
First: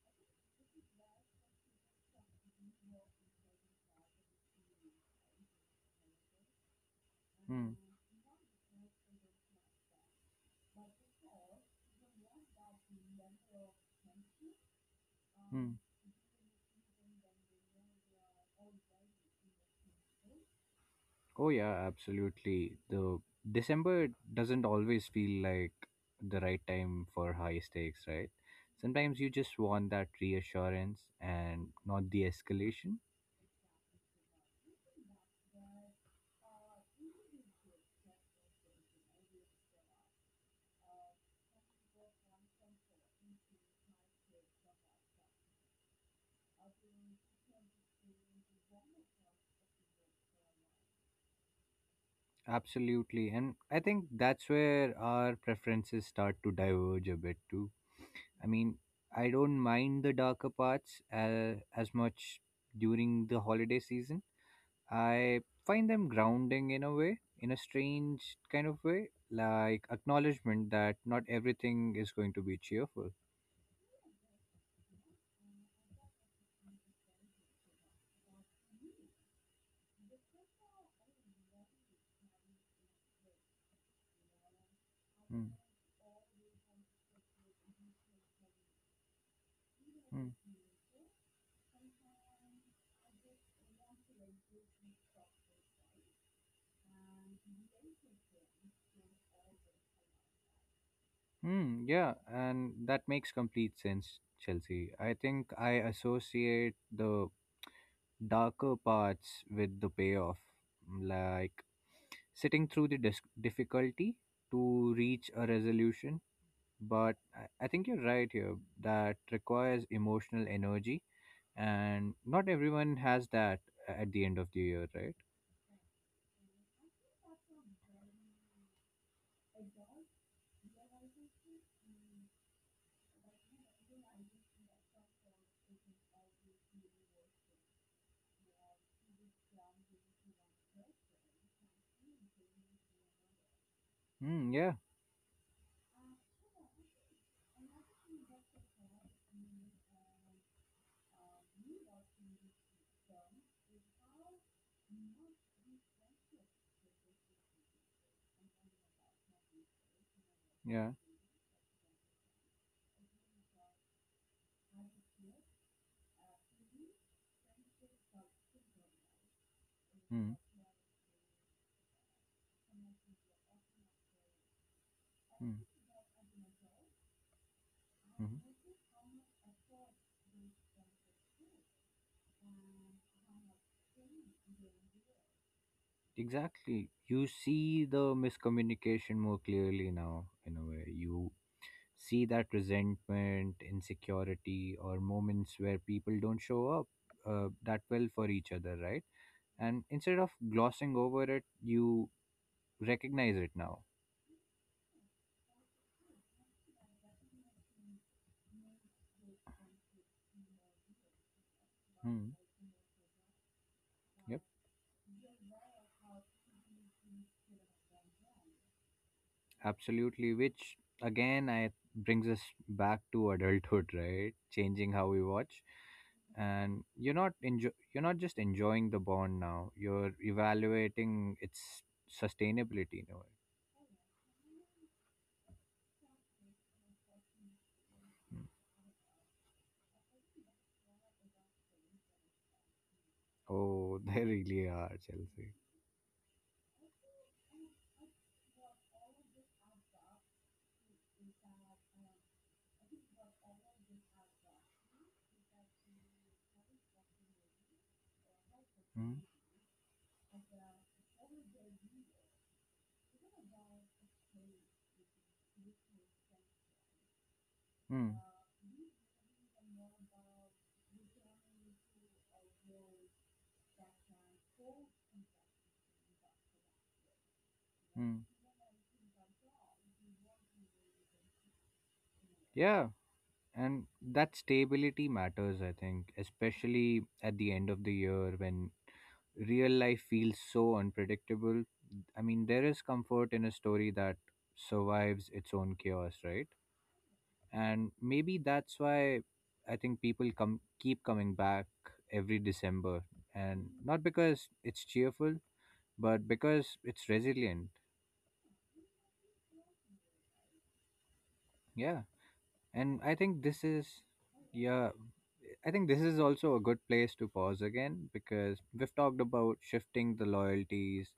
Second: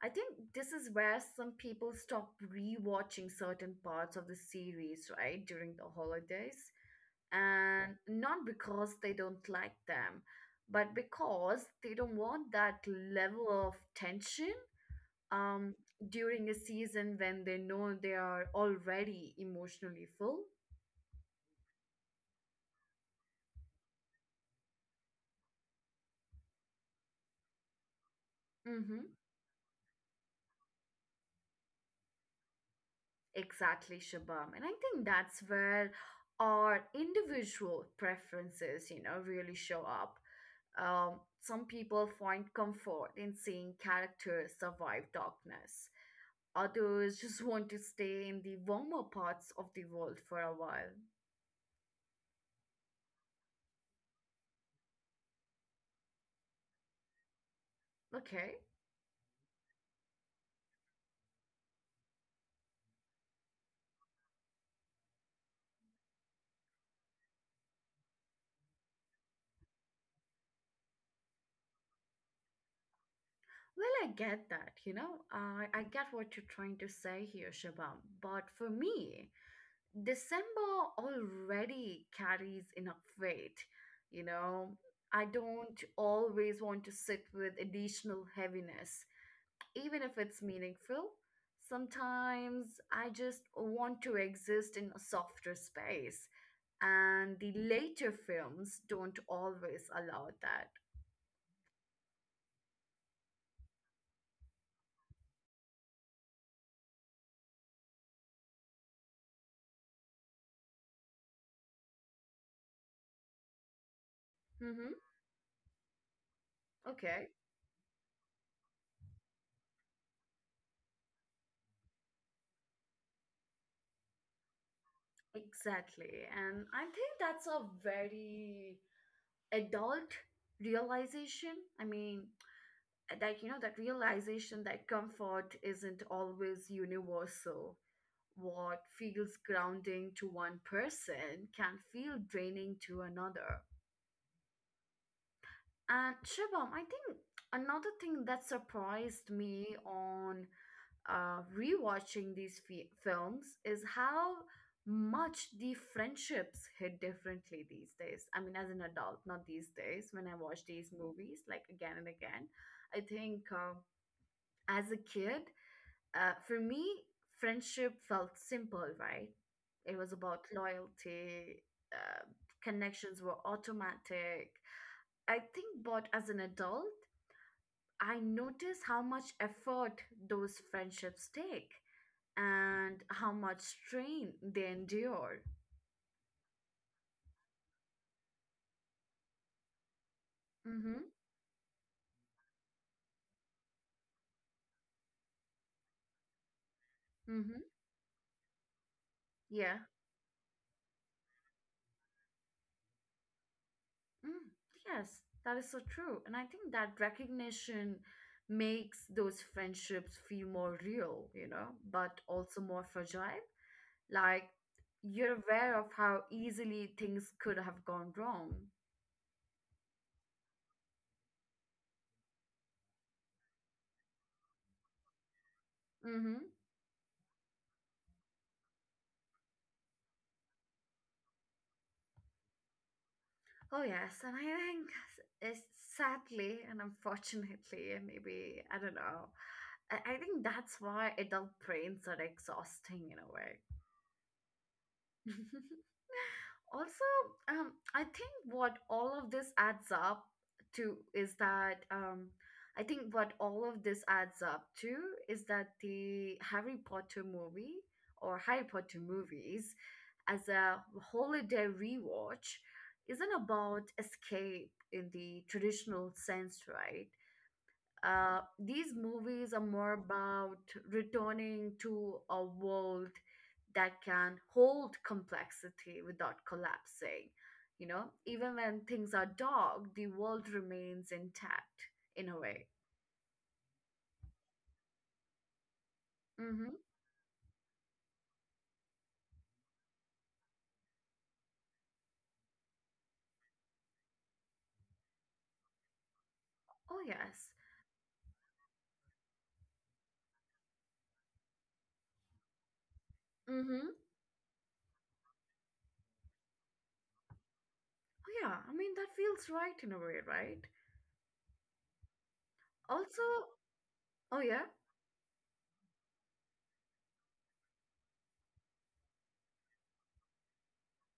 [SPEAKER 1] I think this is where some people stop rewatching certain parts of the series, right, during the holidays.
[SPEAKER 2] Hmm.
[SPEAKER 1] And not because they don't like them, but because they don't want that level of tension um,
[SPEAKER 2] Hmm.
[SPEAKER 1] during a season when they know they are already emotionally full.
[SPEAKER 2] Oh yeah, absolutely. The December doesn't always feel like the right time for high stakes, right?
[SPEAKER 1] Mm-hmm.
[SPEAKER 2] Sometimes you just want that reassurance and not the escalation.
[SPEAKER 1] Exactly, Shabam. And I think that's where our individual preferences, you know, really show up. Some people find comfort in seeing characters survive darkness. Others just want to stay in the warmer parts of the world for a while.
[SPEAKER 2] Absolutely. And I think that's where our preferences start to diverge a bit too. I
[SPEAKER 1] Okay.
[SPEAKER 2] mean, I don't mind the darker parts as much during the holiday season. I find them grounding in a way, in a strange kind of way, like acknowledgement that not everything is going to be cheerful.
[SPEAKER 1] Well, I get that, you know. I get what you're trying to say here, Shabam. But for me, December already carries enough weight, you know. I
[SPEAKER 2] Hmm.
[SPEAKER 1] don't always want to sit with additional heaviness, even if it's
[SPEAKER 2] Hmm.
[SPEAKER 1] meaningful. Sometimes I just want to exist in a softer space, and the later films don't always allow that.
[SPEAKER 2] Hmm. Yeah, and that makes complete sense, Chelsea. I think I associate the darker parts with the payoff, like sitting through the difficulty
[SPEAKER 1] Mm-hmm.
[SPEAKER 2] to reach a resolution. But
[SPEAKER 1] Okay,
[SPEAKER 2] I think you're right here. That requires emotional energy, and not everyone has that at the end of the year, right?
[SPEAKER 1] exactly. And I think that's a very adult realization. I mean, that you know that realization that comfort isn't always universal, what feels grounding to one person can feel draining to another.
[SPEAKER 2] Mm, yeah,
[SPEAKER 1] And Shibam, I think another thing that surprised me on rewatching these films is how much the friendships hit differently these days. I mean as an adult, not these days, when I watch
[SPEAKER 2] yeah.
[SPEAKER 1] these movies like again and again. I think as a kid for me, friendship felt simple, right? It was
[SPEAKER 2] Mm,
[SPEAKER 1] about loyalty, uh, connections were automatic. I
[SPEAKER 2] mm,
[SPEAKER 1] think, but as an adult, I
[SPEAKER 2] mm.
[SPEAKER 1] notice how much effort those friendships take and how much strain they endure.
[SPEAKER 2] Exactly. You see the miscommunication more clearly now, in a way.
[SPEAKER 1] Mm-hmm.
[SPEAKER 2] You see that resentment, insecurity, or moments where people don't show up
[SPEAKER 1] Mm-hmm.
[SPEAKER 2] that well for each other, right?
[SPEAKER 1] Yeah.
[SPEAKER 2] And instead of glossing over it, you recognize it now.
[SPEAKER 1] Mm, yes, that is so true. And I think that recognition makes those friendships feel more real, you know, but
[SPEAKER 2] Hmm.
[SPEAKER 1] also more fragile.
[SPEAKER 2] Yep,
[SPEAKER 1] Like you're aware of how easily things could have gone wrong.
[SPEAKER 2] absolutely. Which again, I brings us back to adulthood, right? Changing how we watch,
[SPEAKER 1] Mm-hmm.
[SPEAKER 2] and you're not just enjoying the bond now. You're evaluating its sustainability in a way.
[SPEAKER 1] Oh yes, and I think it's sadly and unfortunately, and
[SPEAKER 2] Hmm.
[SPEAKER 1] maybe I don't know. I think that's why adult brains are exhausting in a way.
[SPEAKER 2] Oh, they really are, Chelsea.
[SPEAKER 1] also, I think what all of this adds up to is that I think what all of this adds up to is that the Harry Potter movie or Harry Potter
[SPEAKER 2] Hmm.
[SPEAKER 1] movies as a holiday rewatch isn't about escape in the traditional sense, right?
[SPEAKER 2] Hmm.
[SPEAKER 1] These movies are more about returning to a world that can hold complexity without collapsing. You know,
[SPEAKER 2] Hmm.
[SPEAKER 1] even when things are dark, the world remains intact in a way.
[SPEAKER 2] Yeah, and that stability matters, I think,
[SPEAKER 1] Mm-hmm.
[SPEAKER 2] especially at the end of the year when real life feels so unpredictable. I mean, there is comfort in a story that survives its own chaos, right?
[SPEAKER 1] Oh, yes.
[SPEAKER 2] And maybe that's why I think people come keep coming back every December, and
[SPEAKER 1] Mm-hmm.
[SPEAKER 2] not because it's cheerful, but because it's resilient.
[SPEAKER 1] Oh, yeah. I mean, that feels right in a way, right?
[SPEAKER 2] Yeah. and I
[SPEAKER 1] Also,
[SPEAKER 2] think this is
[SPEAKER 1] oh, yeah.
[SPEAKER 2] Yeah, I think this is also a good place to pause again because we've talked about shifting the loyalties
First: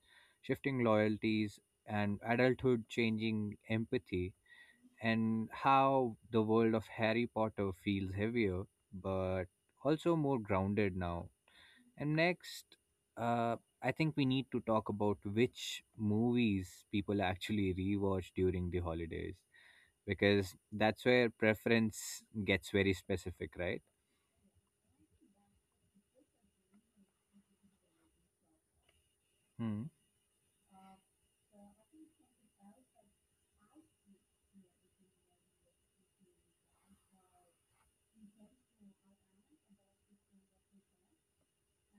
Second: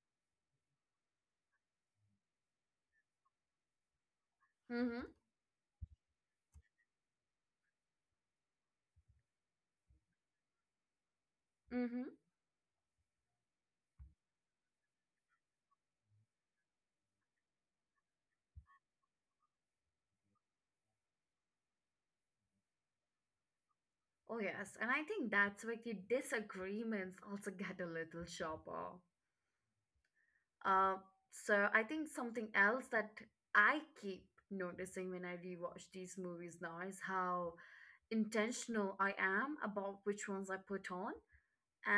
[SPEAKER 2] shifting loyalties and adulthood changing empathy,
[SPEAKER 1] Mm-hmm.
[SPEAKER 2] and how the world of Harry Potter feels heavier but also more grounded now.
[SPEAKER 1] Mm-hmm.
[SPEAKER 2] And next, uh I think we need to talk about which movies people actually rewatch during the holidays, because that's where preference gets very specific, right?
[SPEAKER 1] Oh, yes. And I think that's where the disagreements also get a little sharper.
[SPEAKER 2] Hmm.
[SPEAKER 1] Uh, so I think something else that I keep noticing when I rewatch these movies now is how intentional I am about which ones I put on.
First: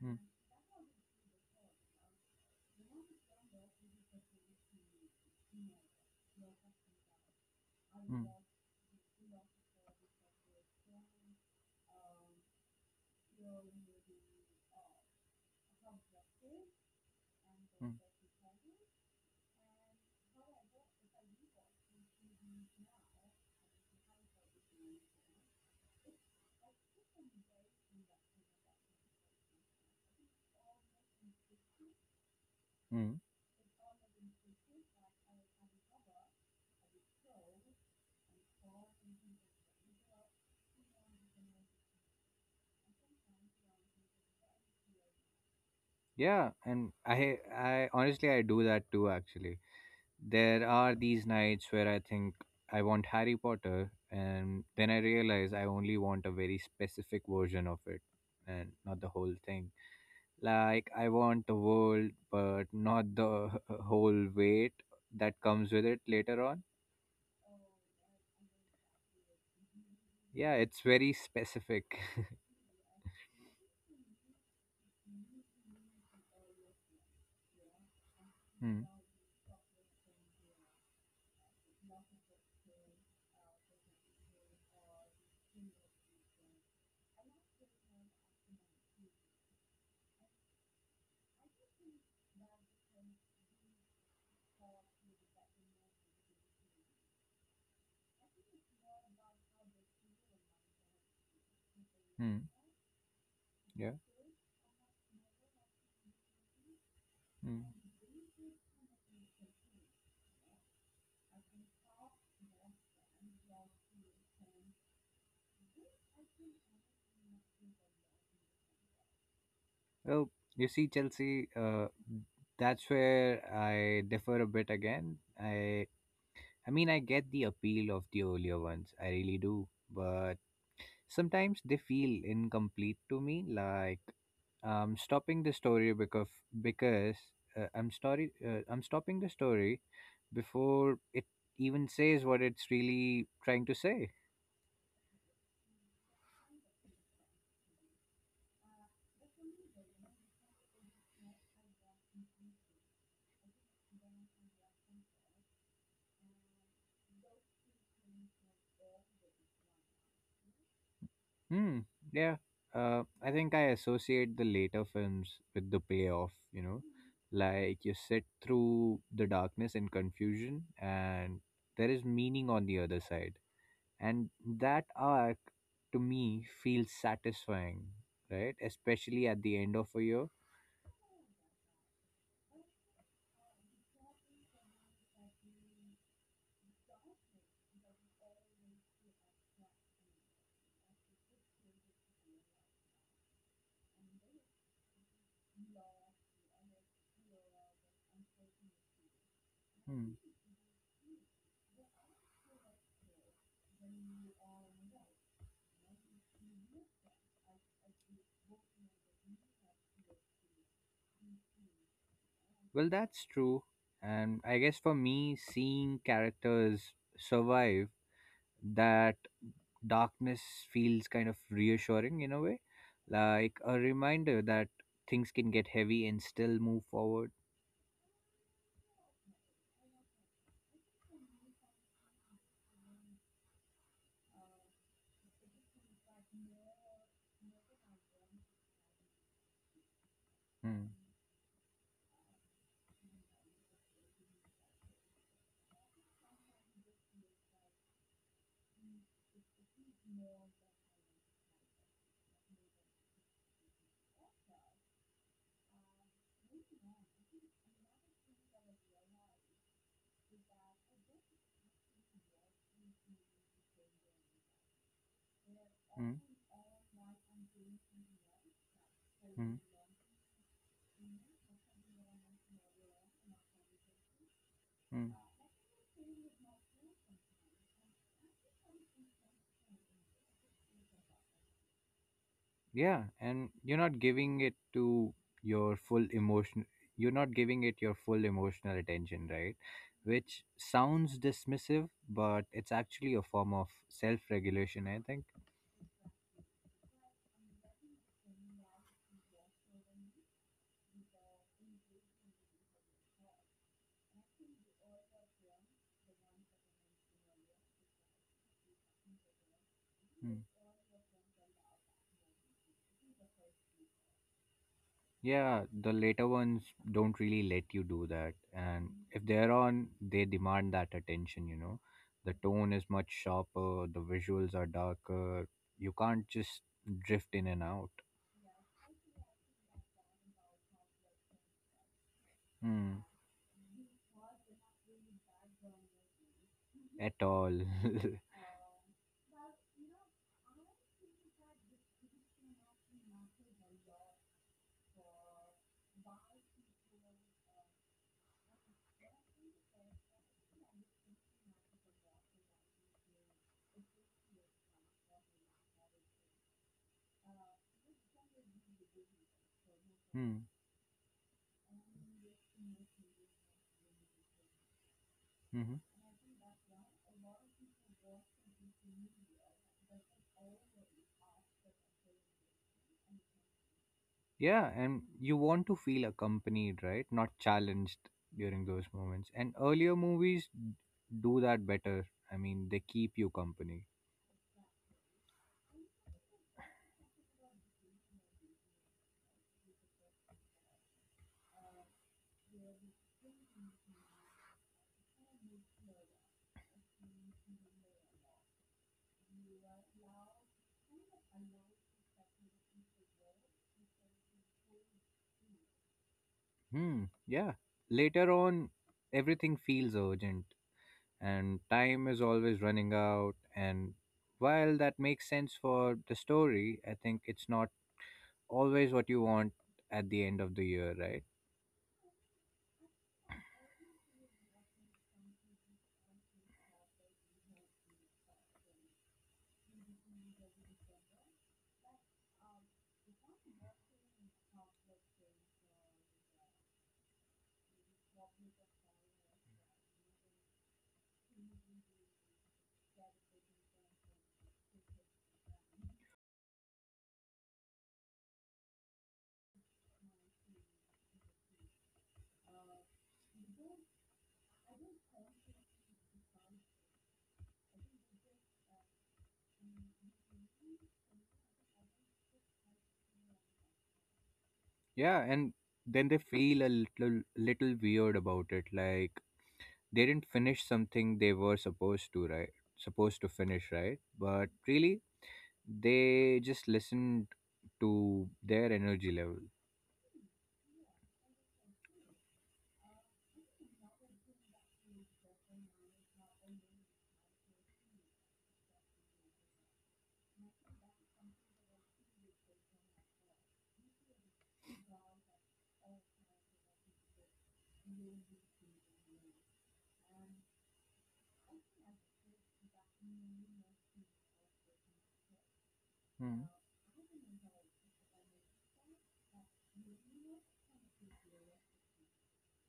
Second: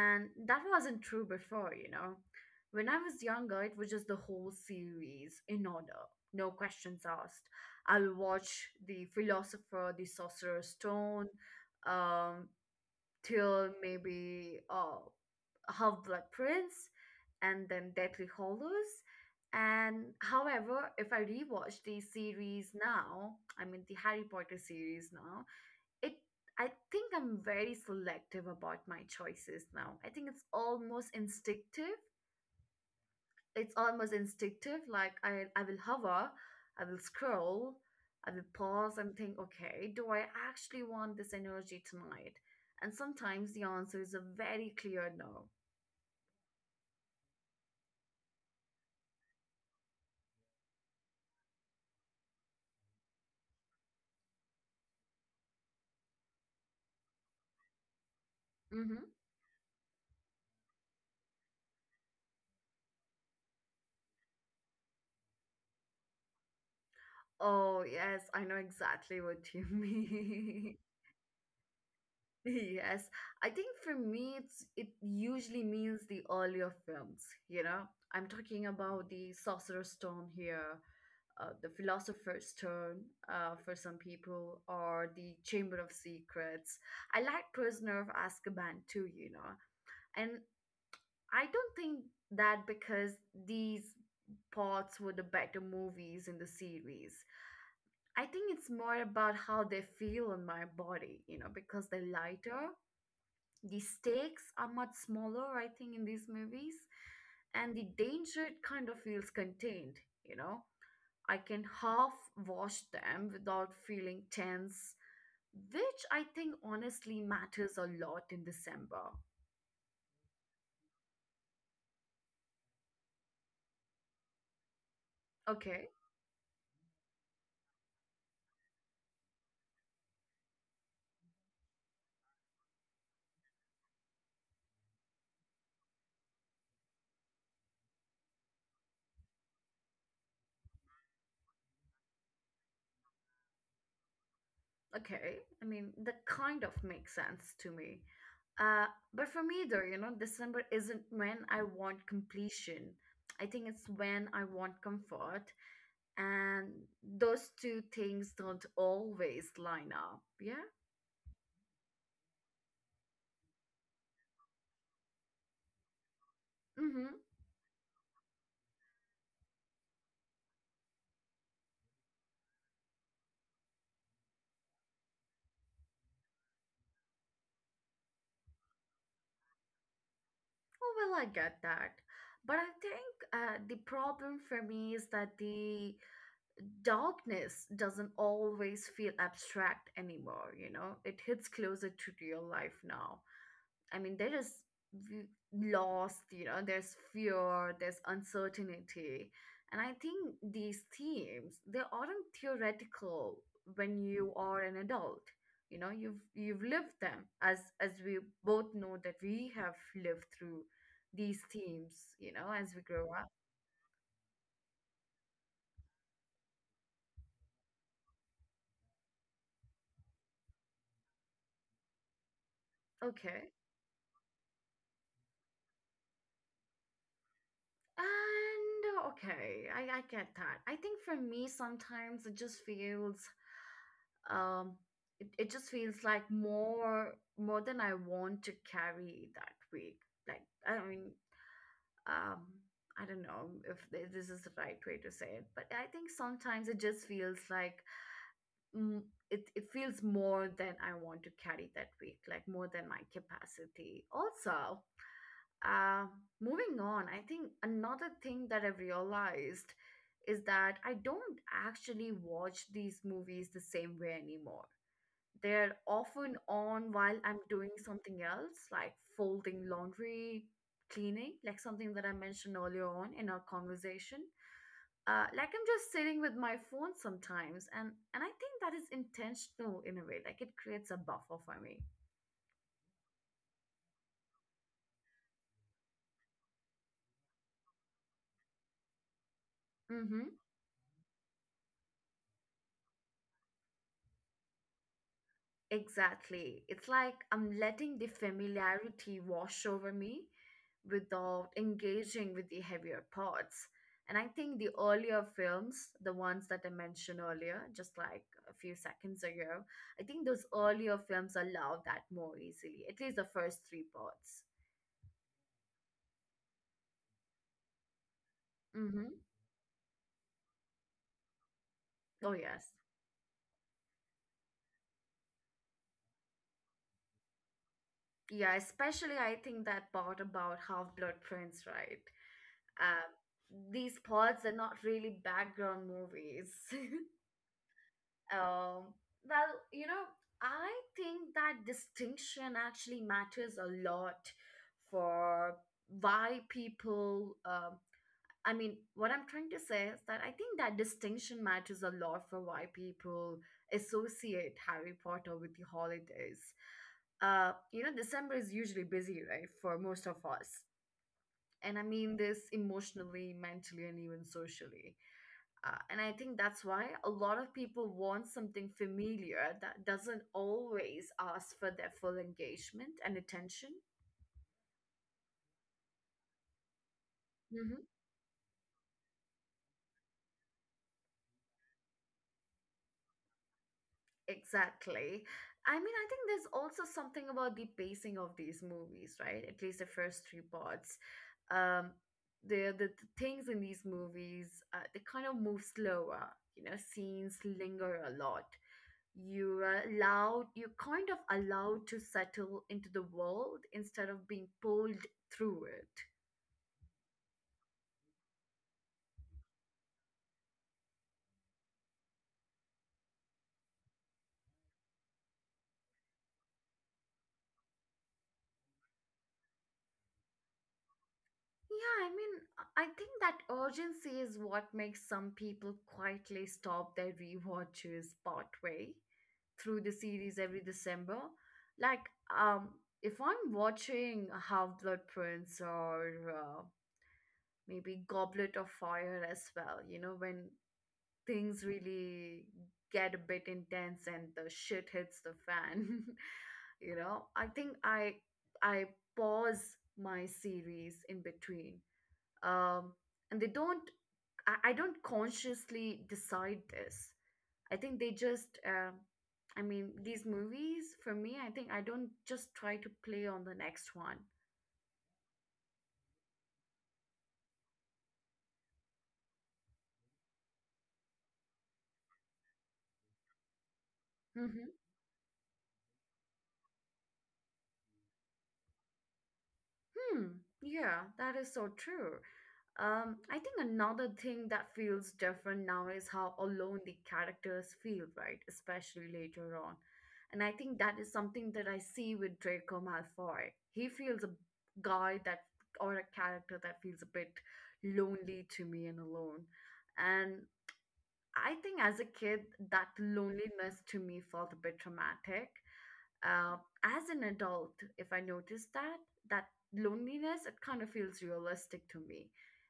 [SPEAKER 2] Hmm.
[SPEAKER 1] that wasn't true before. When I was younger, it was just the whole series in order, no questions asked. I'll
[SPEAKER 2] Hmm.
[SPEAKER 1] watch The Philosopher, The Sorcerer's Stone, um, till maybe Half Blood Prince, and
[SPEAKER 2] Hmm.
[SPEAKER 1] then Deathly Hollows. And however, if I rewatch the series now, I mean the Harry Potter series now, it I think I'm very selective about my choices now. I think it's almost instinctive.
[SPEAKER 2] Hmm.
[SPEAKER 1] It's almost instinctive. Like I will hover, I will scroll, I will pause and think, okay, do I actually want this energy tonight? And sometimes the answer is a very clear no.
[SPEAKER 2] Yeah, and I honestly, I do that too, actually. There are these nights where I think I want Harry Potter, and then I realize I only want a very specific version of it, and not
[SPEAKER 1] Mm-hmm.
[SPEAKER 2] the whole thing. Like I want the world but not the whole weight that comes with it later on.
[SPEAKER 1] Oh, yes, I know exactly what you
[SPEAKER 2] Yeah,
[SPEAKER 1] mean.
[SPEAKER 2] it's very specific.
[SPEAKER 1] Yes, I think for me, it usually means the earlier films. I'm talking
[SPEAKER 2] Hmm.
[SPEAKER 1] about the Sorcerer's Stone here, the Philosopher's Stone, for some people, or the Chamber of Secrets. I like Prisoner of Azkaban too, you know. And I don't think that because these parts were the better movies in the series. I think it's more about how they feel on my body, you know, because they're
[SPEAKER 2] Hmm.
[SPEAKER 1] lighter. The
[SPEAKER 2] Yeah.
[SPEAKER 1] stakes are much smaller, I think, in these movies,
[SPEAKER 2] Mm.
[SPEAKER 1] and the danger, it kind of feels contained, you know. I can half wash them without feeling tense, which I think honestly matters a lot in December.
[SPEAKER 2] Oh, you see, Chelsea, that's where I differ a bit again.
[SPEAKER 1] Okay,
[SPEAKER 2] I mean, I get the appeal of the earlier ones. I really do, but sometimes they feel incomplete to me. Like I'm stopping the story because I'm stopping the story before it even says what it's really trying to say.
[SPEAKER 1] okay. I mean, that kind of makes sense to me. Uh, but for me, though, you know, December isn't when I want completion. I think it's when I want comfort, and those two things don't always line up. Yeah.
[SPEAKER 2] Hmm. Yeah. I think I associate the later films with the payoff, you know,
[SPEAKER 1] Mm-hmm.
[SPEAKER 2] like you sit through the darkness and confusion, and there is meaning on the other side. And that arc to me feels satisfying, right? Especially at the end of a year.
[SPEAKER 1] Oh, well, I get that. But I think the problem for me is that the darkness doesn't always feel abstract anymore, you know? It hits closer to real life now. I mean, there is v- loss, you know, there's fear, there's uncertainty. And I
[SPEAKER 2] Hmm.
[SPEAKER 1] think these themes, they aren't theoretical when you are an adult. You know, you've lived them, as we both know that we have lived through these themes, you know, as we
[SPEAKER 2] Well,
[SPEAKER 1] grow
[SPEAKER 2] that's
[SPEAKER 1] up.
[SPEAKER 2] true. And I guess for me, seeing characters survive that darkness feels kind of reassuring in a way,
[SPEAKER 1] Okay.
[SPEAKER 2] like a reminder that things can get heavy and still move forward.
[SPEAKER 1] And okay, I get that. I think for me sometimes it just feels um it just feels like more than I want to carry that week. Like, I
[SPEAKER 2] Mm,
[SPEAKER 1] mean, um I don't know if this is the right way to say it, but I think sometimes it just feels like mm, it feels more than I want to carry that week, like more than my capacity also. uh, Moving on, I think another thing that I've realized is that I don't actually watch these movies the same way anymore. They're
[SPEAKER 2] mm,
[SPEAKER 1] often on while I'm doing something else, like
[SPEAKER 2] mm,
[SPEAKER 1] folding laundry, cleaning, like something that I mentioned earlier on in our conversation.
[SPEAKER 2] mm.
[SPEAKER 1] Like, I'm just sitting with my phone sometimes, and I think that is intentional in a way. Like, it creates a buffer for me.
[SPEAKER 2] Yeah, and you're not giving it to your full emotion. You're not giving it your full emotional attention, right?
[SPEAKER 1] Mm-hmm.
[SPEAKER 2] Which sounds dismissive, but it's actually a form of self-regulation, I think.
[SPEAKER 1] Exactly. It's like I'm letting the familiarity wash over me without engaging with the heavier parts. And I think the earlier films, the ones that I mentioned earlier, just like a few seconds ago, I think
[SPEAKER 2] Hmm.
[SPEAKER 1] those earlier films allow that more easily, at least the first three parts.
[SPEAKER 2] Yeah, the later ones don't really let you do that. And
[SPEAKER 1] Mm-hmm.
[SPEAKER 2] if they're on, they demand that attention, you know. The
[SPEAKER 1] Oh,
[SPEAKER 2] tone
[SPEAKER 1] yes.
[SPEAKER 2] is much sharper, the visuals are darker. You can't just drift in and out.
[SPEAKER 1] Yeah, especially I think that part about Half Blood Prince, right?
[SPEAKER 2] Hmm.
[SPEAKER 1] Um, these parts are not really background movies.
[SPEAKER 2] At all.
[SPEAKER 1] Um, well, you know, I think that distinction actually matters a lot for why people. I mean, what I'm trying to say is that I think that distinction matters a lot for why people associate Harry Potter with the holidays. You know, December is usually busy, right, for most of
[SPEAKER 2] Hmm.
[SPEAKER 1] us. And I mean this emotionally, mentally, and even socially. uh,
[SPEAKER 2] Hmm.
[SPEAKER 1] and I think that's why a lot of people want something familiar that doesn't always ask for their full engagement and attention.
[SPEAKER 2] Yeah, and you want to feel accompanied, right? Not
[SPEAKER 1] hmm
[SPEAKER 2] challenged during those moments. And earlier movies do that better. I mean, they keep you company.
[SPEAKER 1] Exactly. I mean, I think there's also something about the pacing of these movies, right? At least the first three parts. Um, the things in these movies, they kind of move slower. You know, scenes linger a lot. You're kind of allowed to settle into the world instead of being pulled through it.
[SPEAKER 2] Hmm. Yeah. Later on, everything feels urgent and time is always running out, and while that makes sense for the story, I think it's not always what you want at the end of the year, right?
[SPEAKER 1] Yeah, I mean, I think that urgency is what makes some people quietly stop their rewatches partway through the series every December. Like, um if I'm watching Half Blood Prince, or maybe Goblet of Fire as well, you know, when things really get a bit intense and the shit hits the fan. You know, I think I pause my series in between. um and they don't, I don't consciously decide this. I think they just I mean, these movies for me, I think I don't just try to play on the next one.
[SPEAKER 2] Yeah, and then they feel a little weird about it, like they didn't finish something they were supposed to finish, right, but
[SPEAKER 1] Mm-hmm.
[SPEAKER 2] really they just listened to their energy level.
[SPEAKER 1] Hmm. Yeah, that is so true. I think another thing that feels different now is how alone the characters feel, right? Especially later on. And I think that is something that I see with Draco Malfoy. He feels a guy that, or a character that feels a bit lonely to me and alone. And I think as a kid, that loneliness to me felt a bit traumatic.
[SPEAKER 2] Hmm.
[SPEAKER 1] Uh, as an adult, if I notice that, that loneliness, it kind of feels realistic to me.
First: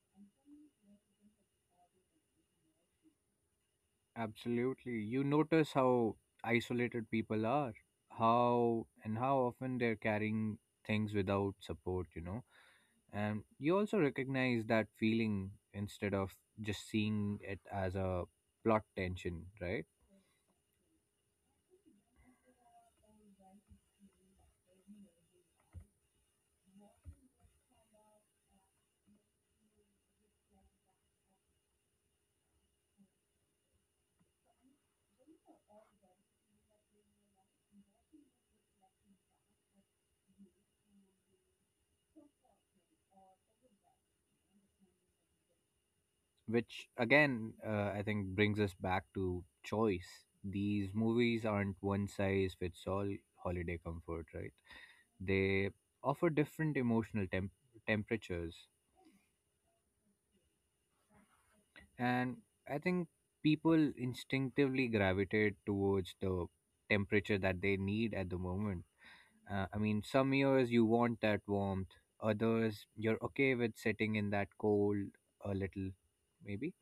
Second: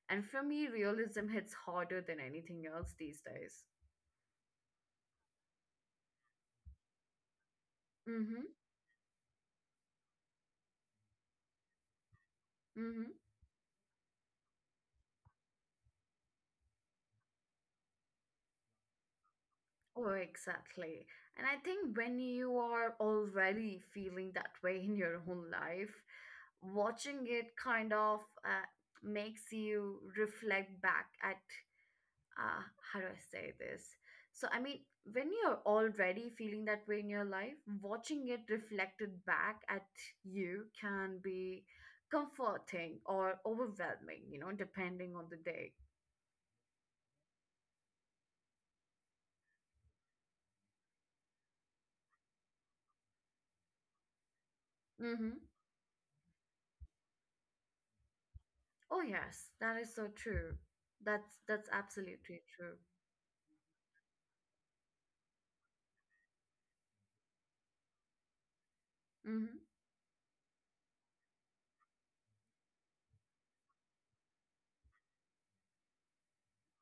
[SPEAKER 1] And for me, realism hits harder than anything else these days.
[SPEAKER 2] Absolutely. You notice how isolated people are,
[SPEAKER 1] Mm-hmm.
[SPEAKER 2] how and how often they're carrying things without support, you know.
[SPEAKER 1] Mm-hmm.
[SPEAKER 2] And you also recognize that feeling instead of just seeing it as a plot tension, right?
[SPEAKER 1] Oh, exactly. And I think when you are already feeling that way in your own life, watching it kind of makes you reflect back at uh, how do I say this? So, I mean, when you're already feeling that way in your life, watching it reflected back at you can be comforting or overwhelming, you know, depending on the day.
[SPEAKER 2] Which again, I think brings us back to choice. These movies aren't one size fits all holiday comfort, right?
[SPEAKER 1] Mm-hmm.
[SPEAKER 2] They offer different emotional temperatures.
[SPEAKER 1] Oh, yes, that is so true. That's
[SPEAKER 2] And
[SPEAKER 1] absolutely true.
[SPEAKER 2] I think people instinctively gravitate towards the temperature that they need at the moment.
[SPEAKER 1] Mm-hmm.
[SPEAKER 2] I mean, some years you want that warmth, others you're okay with sitting in that cold a little, maybe.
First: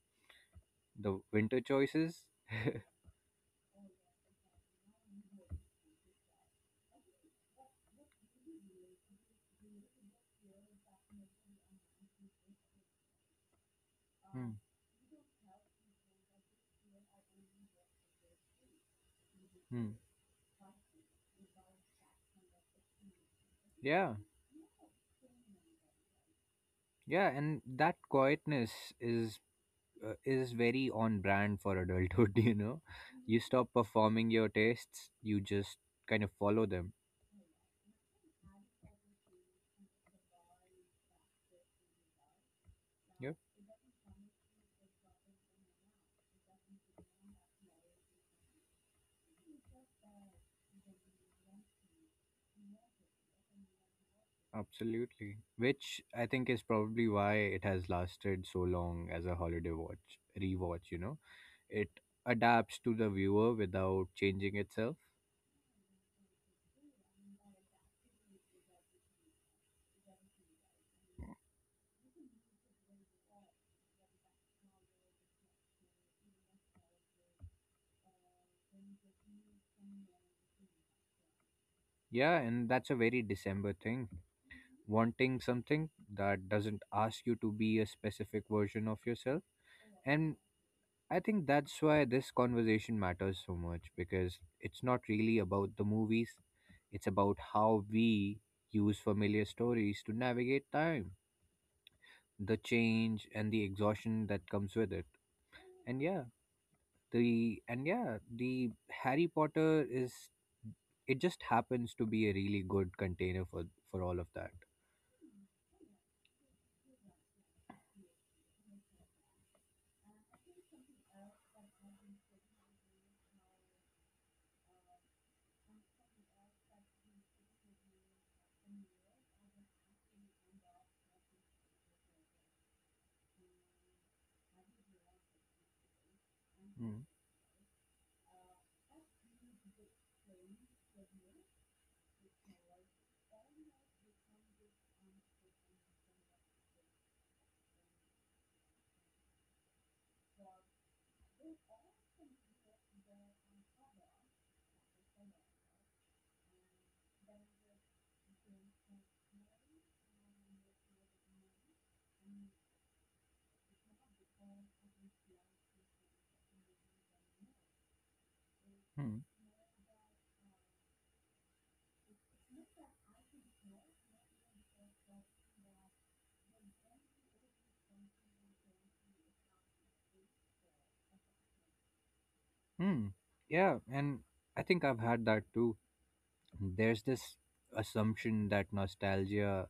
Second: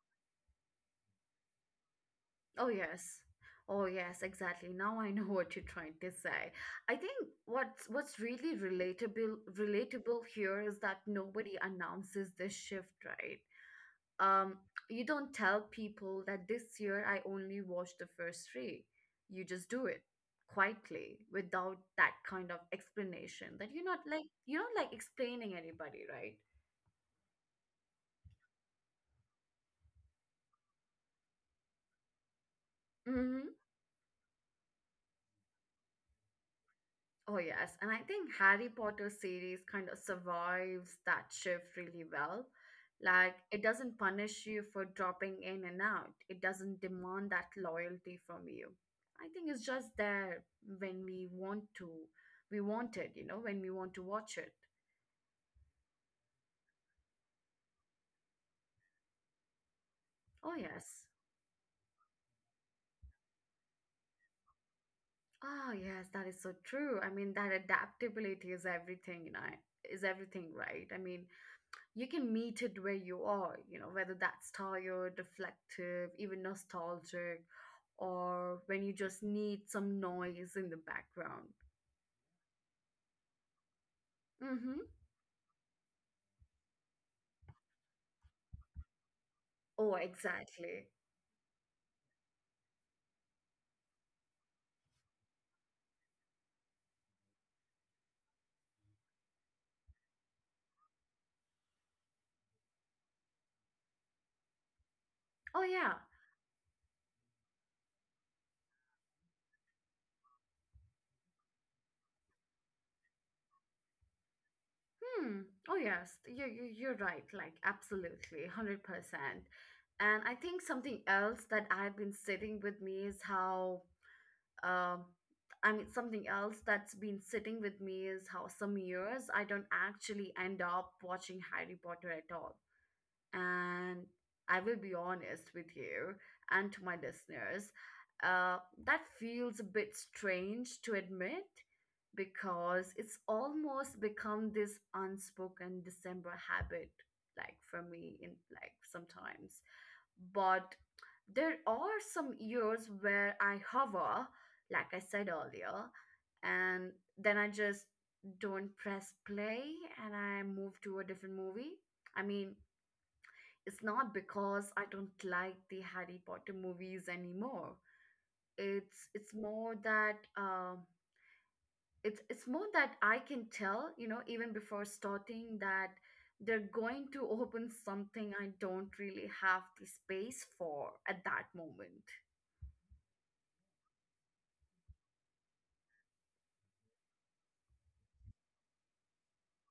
[SPEAKER 2] The winter choices?
[SPEAKER 1] Oh, yes. Oh, yes, exactly. Now I know what you're trying to say. I think what's really relatable here is that nobody announces this shift, right? Um,
[SPEAKER 2] Hmm.
[SPEAKER 1] you don't tell people that this year I only watched the first three. You just do
[SPEAKER 2] Hmm.
[SPEAKER 1] it quietly without that kind of explanation, that you're not
[SPEAKER 2] Yeah,
[SPEAKER 1] like explaining anybody, right?
[SPEAKER 2] yeah, and that quietness is is very on brand for adulthood, you know. You
[SPEAKER 1] Mm-hmm.
[SPEAKER 2] stop performing your tastes, you just kind of follow them.
[SPEAKER 1] Oh yes, and I think Harry Potter series kind of survives that shift really well. Like, it doesn't punish you for dropping in and out. It doesn't demand that loyalty from you. I think it's just there when we want to. We want it, you know, when we want to watch it.
[SPEAKER 2] Absolutely. Which I think is probably why it has lasted so long as a holiday watch,
[SPEAKER 1] Oh
[SPEAKER 2] rewatch, you
[SPEAKER 1] yes.
[SPEAKER 2] know. It adapts to the viewer without changing itself.
[SPEAKER 1] Oh yes, that is so true. I mean, that adaptability is everything, you know, is everything, right? I mean, you can meet it where you are, you know, whether that's tired, reflective, even nostalgic, or when you just need some noise in the background.
[SPEAKER 2] Yeah, and that's a very December thing.
[SPEAKER 1] Mm-hmm.
[SPEAKER 2] Wanting something that doesn't ask you to be a specific version of yourself.
[SPEAKER 1] Oh,
[SPEAKER 2] And
[SPEAKER 1] exactly.
[SPEAKER 2] I think that's why this conversation matters so much, because it's not really about the movies, it's about how we use familiar stories to navigate time, the change and the exhaustion that comes with it.
[SPEAKER 1] Oh, yeah.
[SPEAKER 2] And yeah the and yeah the Harry Potter is, it just happens to be a really good container for all of that.
[SPEAKER 1] Hmm. Oh, yes. You're right. Like, absolutely. 100%. And I think something else that I've been sitting with me is how, um, I mean, something else that's been sitting with me is how some years I don't actually end up watching Harry Potter at all. And I will be honest with you and to my
[SPEAKER 2] Mm,
[SPEAKER 1] listeners. uh, that feels a bit strange to admit because it's almost become this unspoken December habit, like for me, in like sometimes. But there are some years where I hover, like I said earlier, and then I just don't press play and I move to a different movie. I mean, it's not because I don't like the Harry Potter movies anymore. It's
[SPEAKER 2] mm,
[SPEAKER 1] it's more that um, it's more that I can tell, you know, even before starting that they're going to open something I don't really have the space for at that moment.
[SPEAKER 2] mm. Yeah, and I think I've had that too. There's this assumption that nostalgia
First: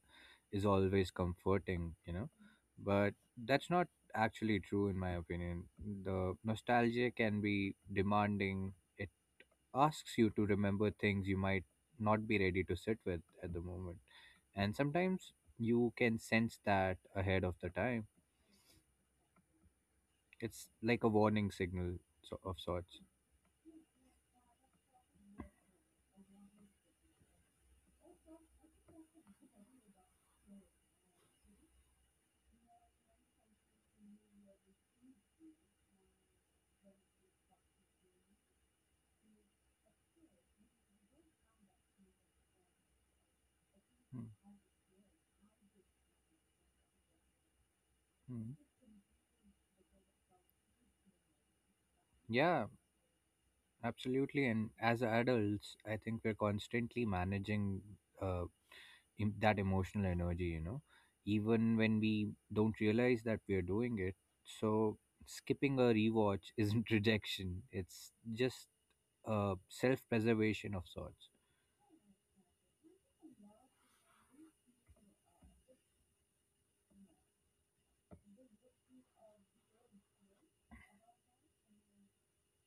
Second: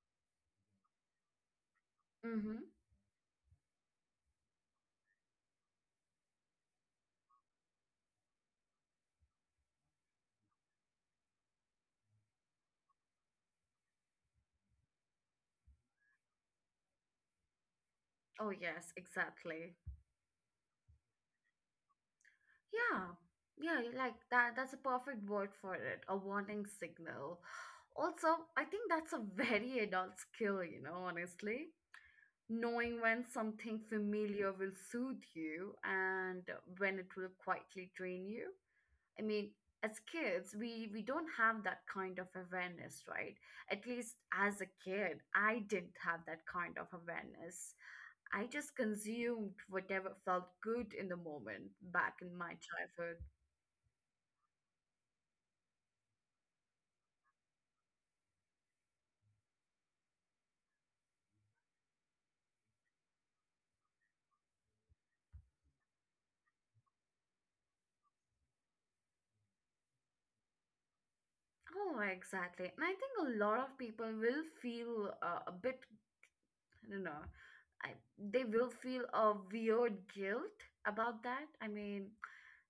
[SPEAKER 2] is always comforting,
[SPEAKER 1] Mm-hmm.
[SPEAKER 2] but that's not actually true, in my opinion. The nostalgia can be demanding. It asks you to remember things you might not be ready to sit with at the moment. And sometimes you can sense that ahead of the time.
[SPEAKER 1] Oh yes, exactly.
[SPEAKER 2] It's like a warning signal, of sorts.
[SPEAKER 1] Yeah. Yeah, you like that, that's a perfect word for it, a warning signal. Also, I think that's a very adult skill, you know, honestly. Knowing when something familiar will soothe you and when it will quietly drain you. I mean, as kids we don't have that kind of awareness, right? At least
[SPEAKER 2] Mm,
[SPEAKER 1] as a kid I didn't have that kind of awareness. I
[SPEAKER 2] mm.
[SPEAKER 1] just consumed whatever felt good in the moment back in my
[SPEAKER 2] Yeah,
[SPEAKER 1] childhood.
[SPEAKER 2] absolutely. And as adults, I think we're constantly managing uh, that emotional energy, you know, even when we don't realize that we are doing it. So skipping a rewatch isn't rejection, it's just self preservation of sorts.
[SPEAKER 1] Oh exactly, and I think a lot of people will feel a bit, I don't know. I, they will feel a weird guilt about that. I mean,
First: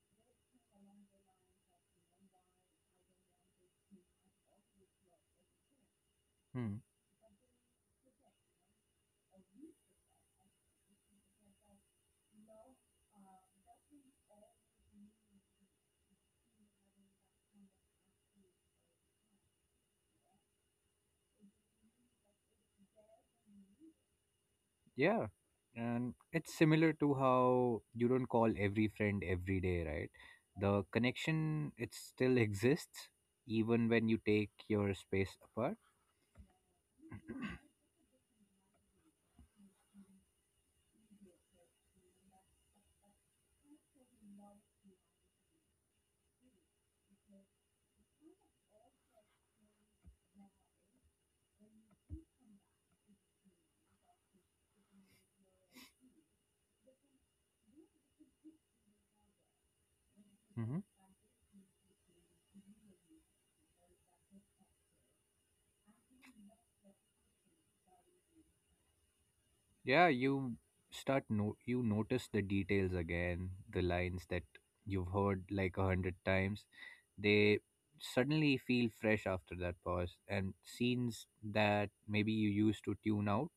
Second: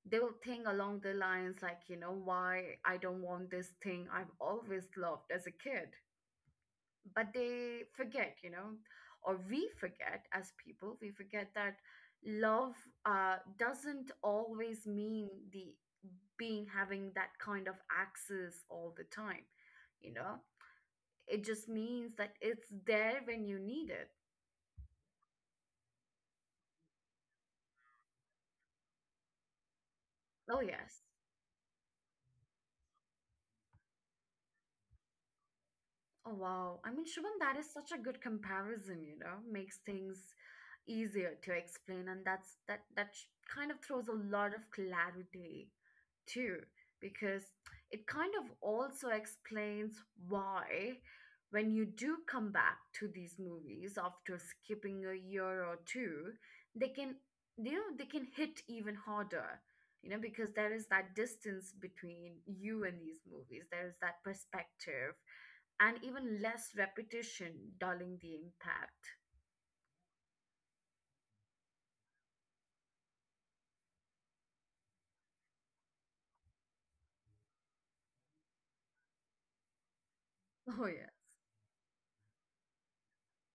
[SPEAKER 1] they will think along the lines like, you know, why I don't want this thing I've always loved as a kid.
[SPEAKER 2] Hmm.
[SPEAKER 1] But they forget, you know, or we forget as people, we forget that love doesn't always mean the being having that kind of access all the time, you know. It just means that it's there when you need it.
[SPEAKER 2] Yeah. And it's similar to how you don't call every friend every day, right?
[SPEAKER 1] Oh,
[SPEAKER 2] The
[SPEAKER 1] yes.
[SPEAKER 2] connection, it still exists even when you take your space apart.
[SPEAKER 1] Oh wow. I mean, Shubham, that is such a good comparison, you know, makes things easier to explain, and that kind of throws a lot of clarity too, because it kind of also explains why when you do come back to these movies after skipping a year or two, they can, you know, they can hit even harder. You know, because there is that distance between you and these movies. There is that perspective and even less repetition, dulling the impact.
[SPEAKER 2] Yeah, you start no you notice the details again, the lines that you've heard like a hundred times. They suddenly feel fresh after that pause, and
[SPEAKER 1] Oh, yeah.
[SPEAKER 2] scenes that maybe you used to tune out,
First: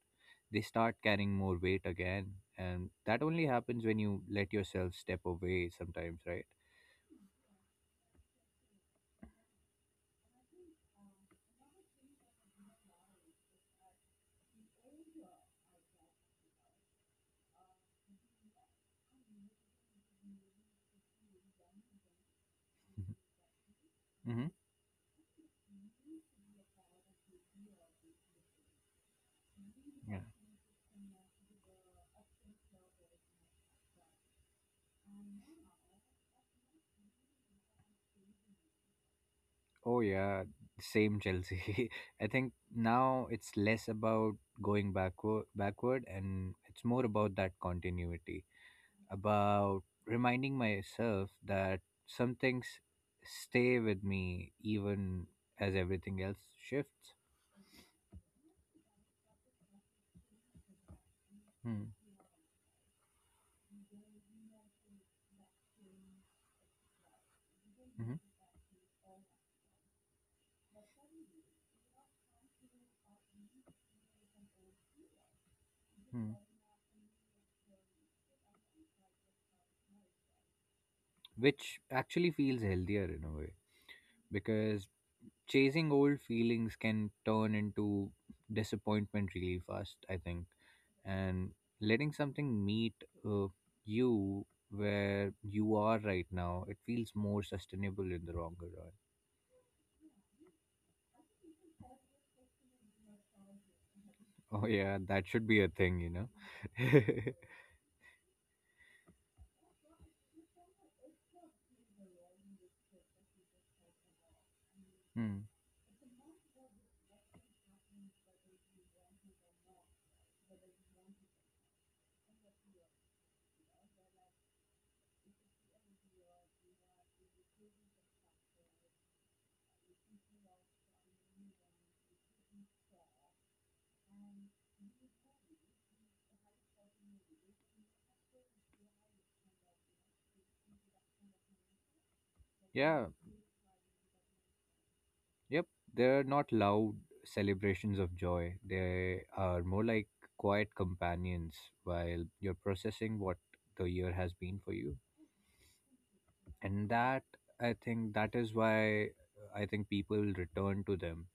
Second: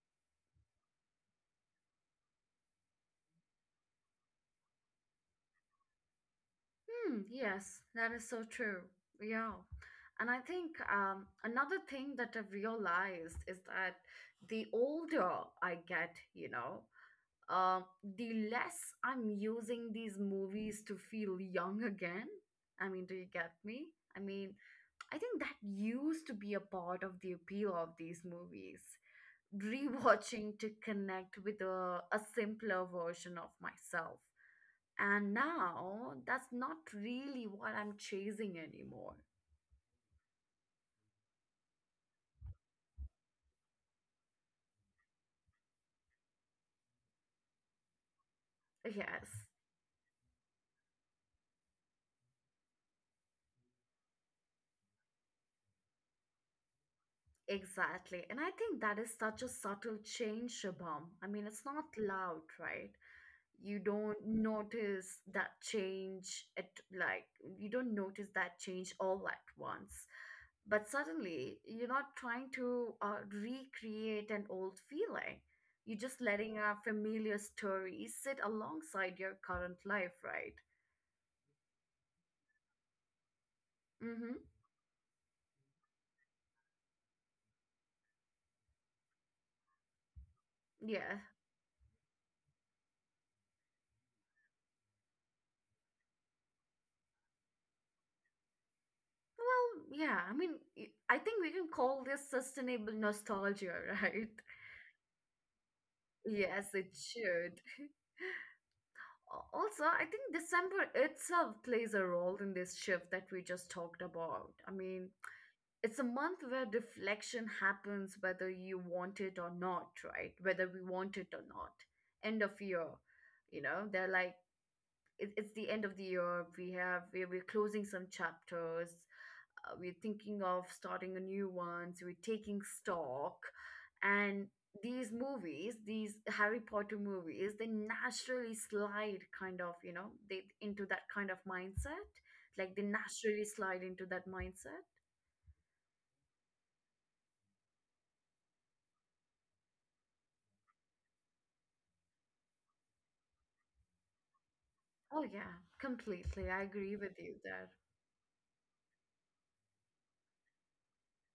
[SPEAKER 2] they start carrying more weight again. And that only happens when you let yourself step away sometimes, right?
[SPEAKER 1] Hmm, yes, that is so true. Yeah. And I think another thing that I've realized is that the older I get, you know, um, the less I'm using these movies to feel young again. I mean,
[SPEAKER 2] Mm-hmm.
[SPEAKER 1] do you get me? I
[SPEAKER 2] Mm-hmm.
[SPEAKER 1] mean, I think that used to be a part of the appeal of these movies.
[SPEAKER 2] Yeah.
[SPEAKER 1] Rewatching to connect with a simpler version of myself. And now that's not really what I'm chasing anymore.
[SPEAKER 2] Oh yeah, same, Chelsea. I think now it's less about going backward and it's more about that continuity,
[SPEAKER 1] Yes,
[SPEAKER 2] about reminding myself that some things stay with me even as everything else shifts.
[SPEAKER 1] exactly. And I think that is such a subtle change, Shabam. I mean, it's not
[SPEAKER 2] Hmm.
[SPEAKER 1] loud, right? You don't notice that change at, like, you don't
[SPEAKER 2] Hmm.
[SPEAKER 1] notice that change all at once, but suddenly you're not trying to recreate an old feeling, you're just
[SPEAKER 2] Hmm.
[SPEAKER 1] letting a familiar story sit alongside your current life, right?
[SPEAKER 2] Which actually feels healthier in a way,
[SPEAKER 1] Mm-hmm.
[SPEAKER 2] because chasing old feelings can turn into disappointment really fast, I think.
[SPEAKER 1] Yeah,
[SPEAKER 2] And letting something meet uh, you where you are right now, it feels more sustainable in the longer run.
[SPEAKER 1] well yeah, I mean, I think we can call this sustainable nostalgia right?
[SPEAKER 2] Oh yeah, that should be a thing, you know.
[SPEAKER 1] Yes it should. Also, I think December itself plays a role in this shift that we just talked about. I mean,
[SPEAKER 2] Hmm.
[SPEAKER 1] it's a month where reflection happens whether you want it or not, right? Whether we want it or not. End of year, you know, they're like, it's the end of the year. We have, we're closing some chapters, we're thinking of starting a new one, so we're taking stock. And these movies, these Harry Potter movies, they naturally slide kind of, you know, they into that kind of mindset. Like they
[SPEAKER 2] Yeah.
[SPEAKER 1] naturally slide into that mindset.
[SPEAKER 2] Yep. They're not loud celebrations of joy, they are more like quiet companions while you're processing what the year has been for you.
[SPEAKER 1] Oh yeah, completely. I
[SPEAKER 2] And
[SPEAKER 1] agree with
[SPEAKER 2] that,
[SPEAKER 1] you there.
[SPEAKER 2] I think that is why I think people return to them,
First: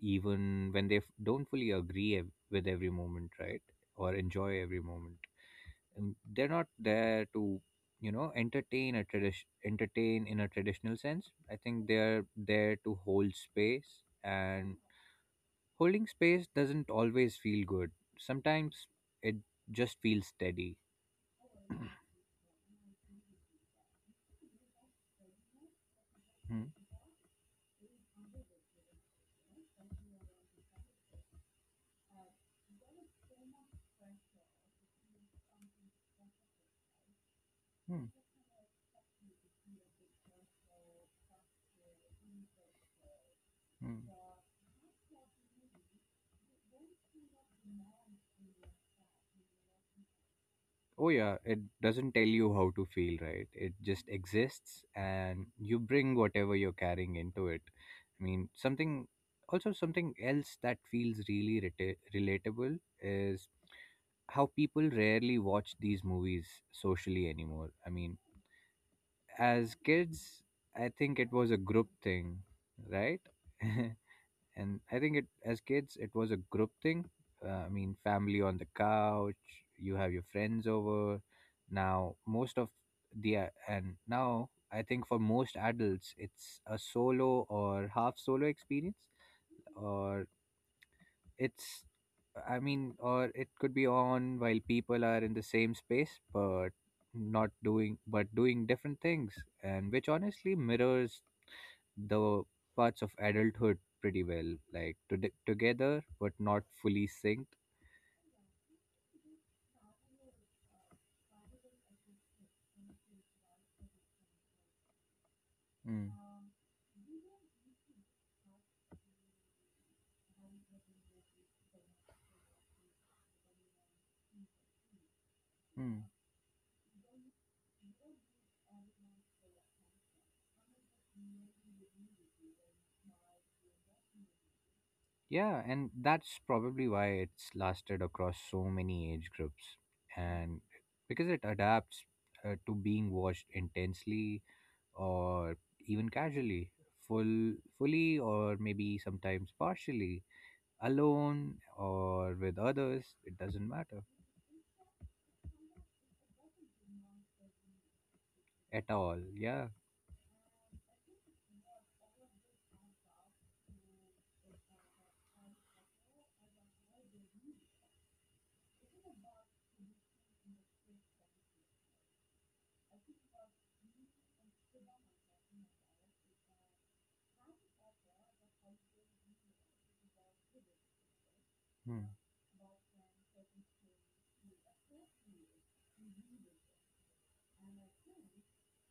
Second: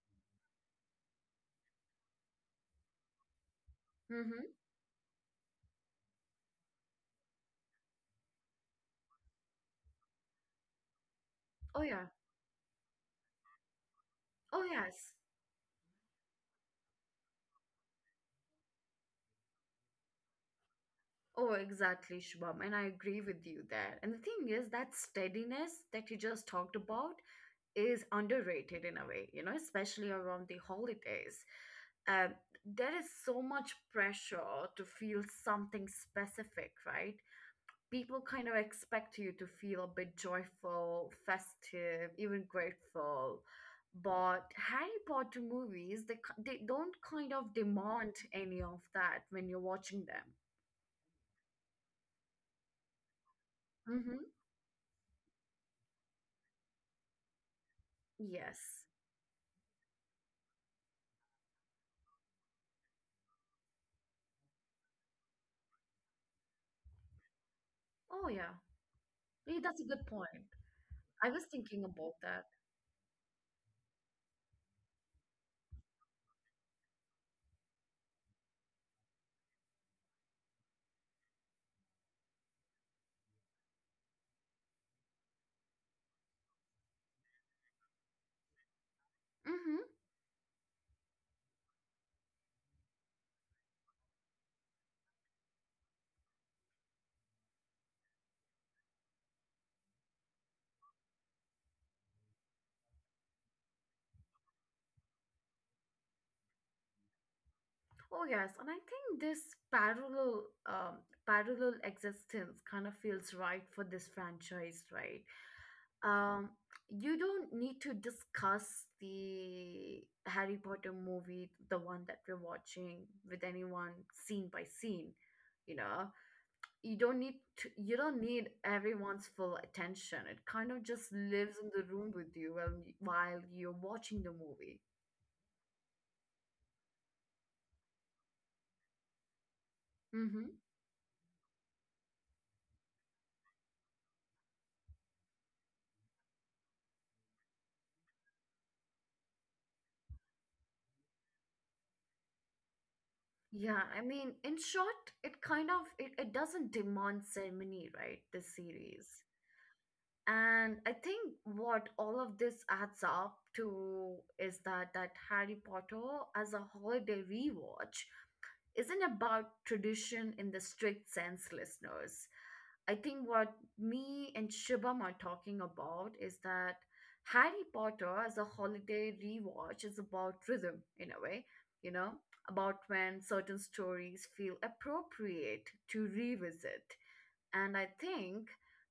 [SPEAKER 2] even when they don't fully agree with every moment, right, or
[SPEAKER 1] Mm-hmm.
[SPEAKER 2] enjoy every moment. And they're not there to entertain in a traditional sense. I
[SPEAKER 1] Oh
[SPEAKER 2] think
[SPEAKER 1] yeah.
[SPEAKER 2] they're there to hold space.
[SPEAKER 1] Oh
[SPEAKER 2] And
[SPEAKER 1] yes.
[SPEAKER 2] holding space doesn't always feel good. Sometimes it just feels steady.
[SPEAKER 1] Oh, exactly, Shubham, and I agree with you there. And the thing is, that steadiness that you just
[SPEAKER 2] Hmm.
[SPEAKER 1] talked about is underrated in a way, you know, especially around the holidays. Uh, there is so much pressure to feel something specific, right?
[SPEAKER 2] Hmm.
[SPEAKER 1] People kind of expect you to feel a bit joyful, festive, even grateful.
[SPEAKER 2] Hmm.
[SPEAKER 1] But Harry Potter movies, they they don't kind of demand any of that when you're watching them.
[SPEAKER 2] Oh yeah, it doesn't tell you how to feel, right? It just
[SPEAKER 1] Mm-hmm.
[SPEAKER 2] exists and you bring whatever you're carrying into it. I mean,
[SPEAKER 1] Yes.
[SPEAKER 2] something else that feels really relatable is how people rarely watch these movies socially anymore. I mean,
[SPEAKER 1] Oh, yeah. Yeah,
[SPEAKER 2] as
[SPEAKER 1] that's a good
[SPEAKER 2] kids,
[SPEAKER 1] point.
[SPEAKER 2] I think
[SPEAKER 1] I
[SPEAKER 2] it
[SPEAKER 1] was
[SPEAKER 2] was a
[SPEAKER 1] thinking
[SPEAKER 2] group
[SPEAKER 1] about
[SPEAKER 2] thing,
[SPEAKER 1] that.
[SPEAKER 2] right? and I think it As kids it was a group thing, I mean, family on the couch, you have your friends over. Now most of the uh, and now I think for most adults it's a solo or half solo experience,
[SPEAKER 1] Mm-hmm.
[SPEAKER 2] or it's, I mean or it could be on while people are in the same space but not doing but doing different things, and which honestly mirrors the parts of adulthood pretty well, like together but not fully synced.
[SPEAKER 1] Oh yes, and I think this parallel parallel existence kind of feels right for this franchise, right?
[SPEAKER 2] Mm.
[SPEAKER 1] Um, you don't need to discuss the Harry Potter movie, the one that we're watching, with anyone scene by scene. You
[SPEAKER 2] Mm.
[SPEAKER 1] know, you don't need to, you don't need everyone's full attention. It kind of just lives in the room with you while you're watching the movie.
[SPEAKER 2] Yeah, and that's probably why it's lasted across so many age groups.
[SPEAKER 1] Mm-hmm.
[SPEAKER 2] And because it adapts, to being watched intensely or even casually, full fully or maybe sometimes partially, alone or with others, it doesn't
[SPEAKER 1] Yeah, I
[SPEAKER 2] matter
[SPEAKER 1] mean, in short, it kind of it doesn't demand ceremony, right? This
[SPEAKER 2] at all.
[SPEAKER 1] series.
[SPEAKER 2] Yeah.
[SPEAKER 1] And I think what all of this adds up to is that Harry Potter as a holiday rewatch isn't about tradition in the strict sense, listeners. I think what me and Shibam are talking about is that Harry Potter as a holiday rewatch is about rhythm in a way, you
[SPEAKER 2] Hmm.
[SPEAKER 1] know, about when certain stories feel appropriate to revisit. And I think,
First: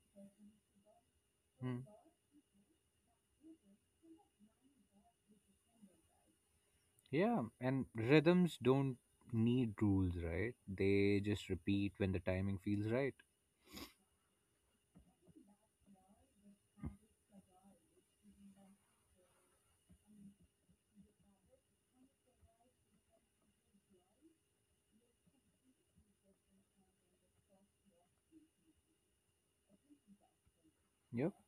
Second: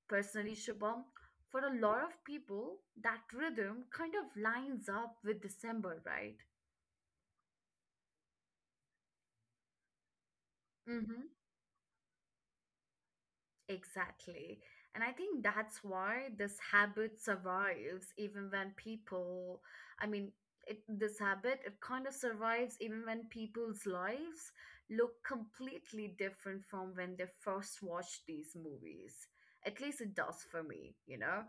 [SPEAKER 1] personally, Shibam, for a lot of people, that rhythm kind of lines up with December, right?
[SPEAKER 2] Yeah, and rhythms don't need rules, right? They just repeat when the timing feels right.
[SPEAKER 1] Exactly. And I think that's why this habit survives even when people, I mean, this habit, it kind of survives even when people's lives look completely different from when they first watched these movies. At least it does for me, you
[SPEAKER 2] Yep.
[SPEAKER 1] know?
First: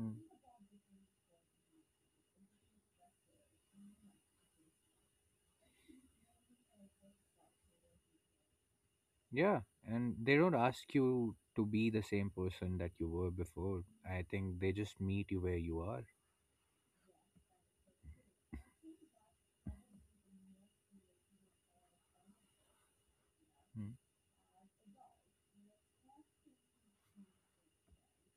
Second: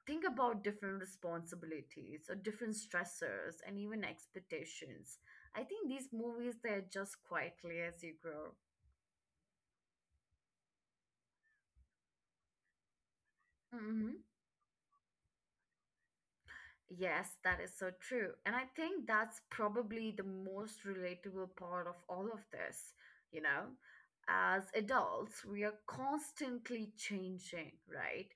[SPEAKER 2] Mm.
[SPEAKER 1] Think about different responsibilities or different stressors and even expectations. I think these movies, they adjust quietly as you grow.
[SPEAKER 2] Yeah, and they don't ask you to be the same person that you were before.
[SPEAKER 1] Mm-hmm.
[SPEAKER 2] I think they just meet you where you are.
[SPEAKER 1] Yes, that is so true. And I think that's probably the most relatable part of all of this. You know,
[SPEAKER 2] Mm.
[SPEAKER 1] as adults, we are constantly changing, right?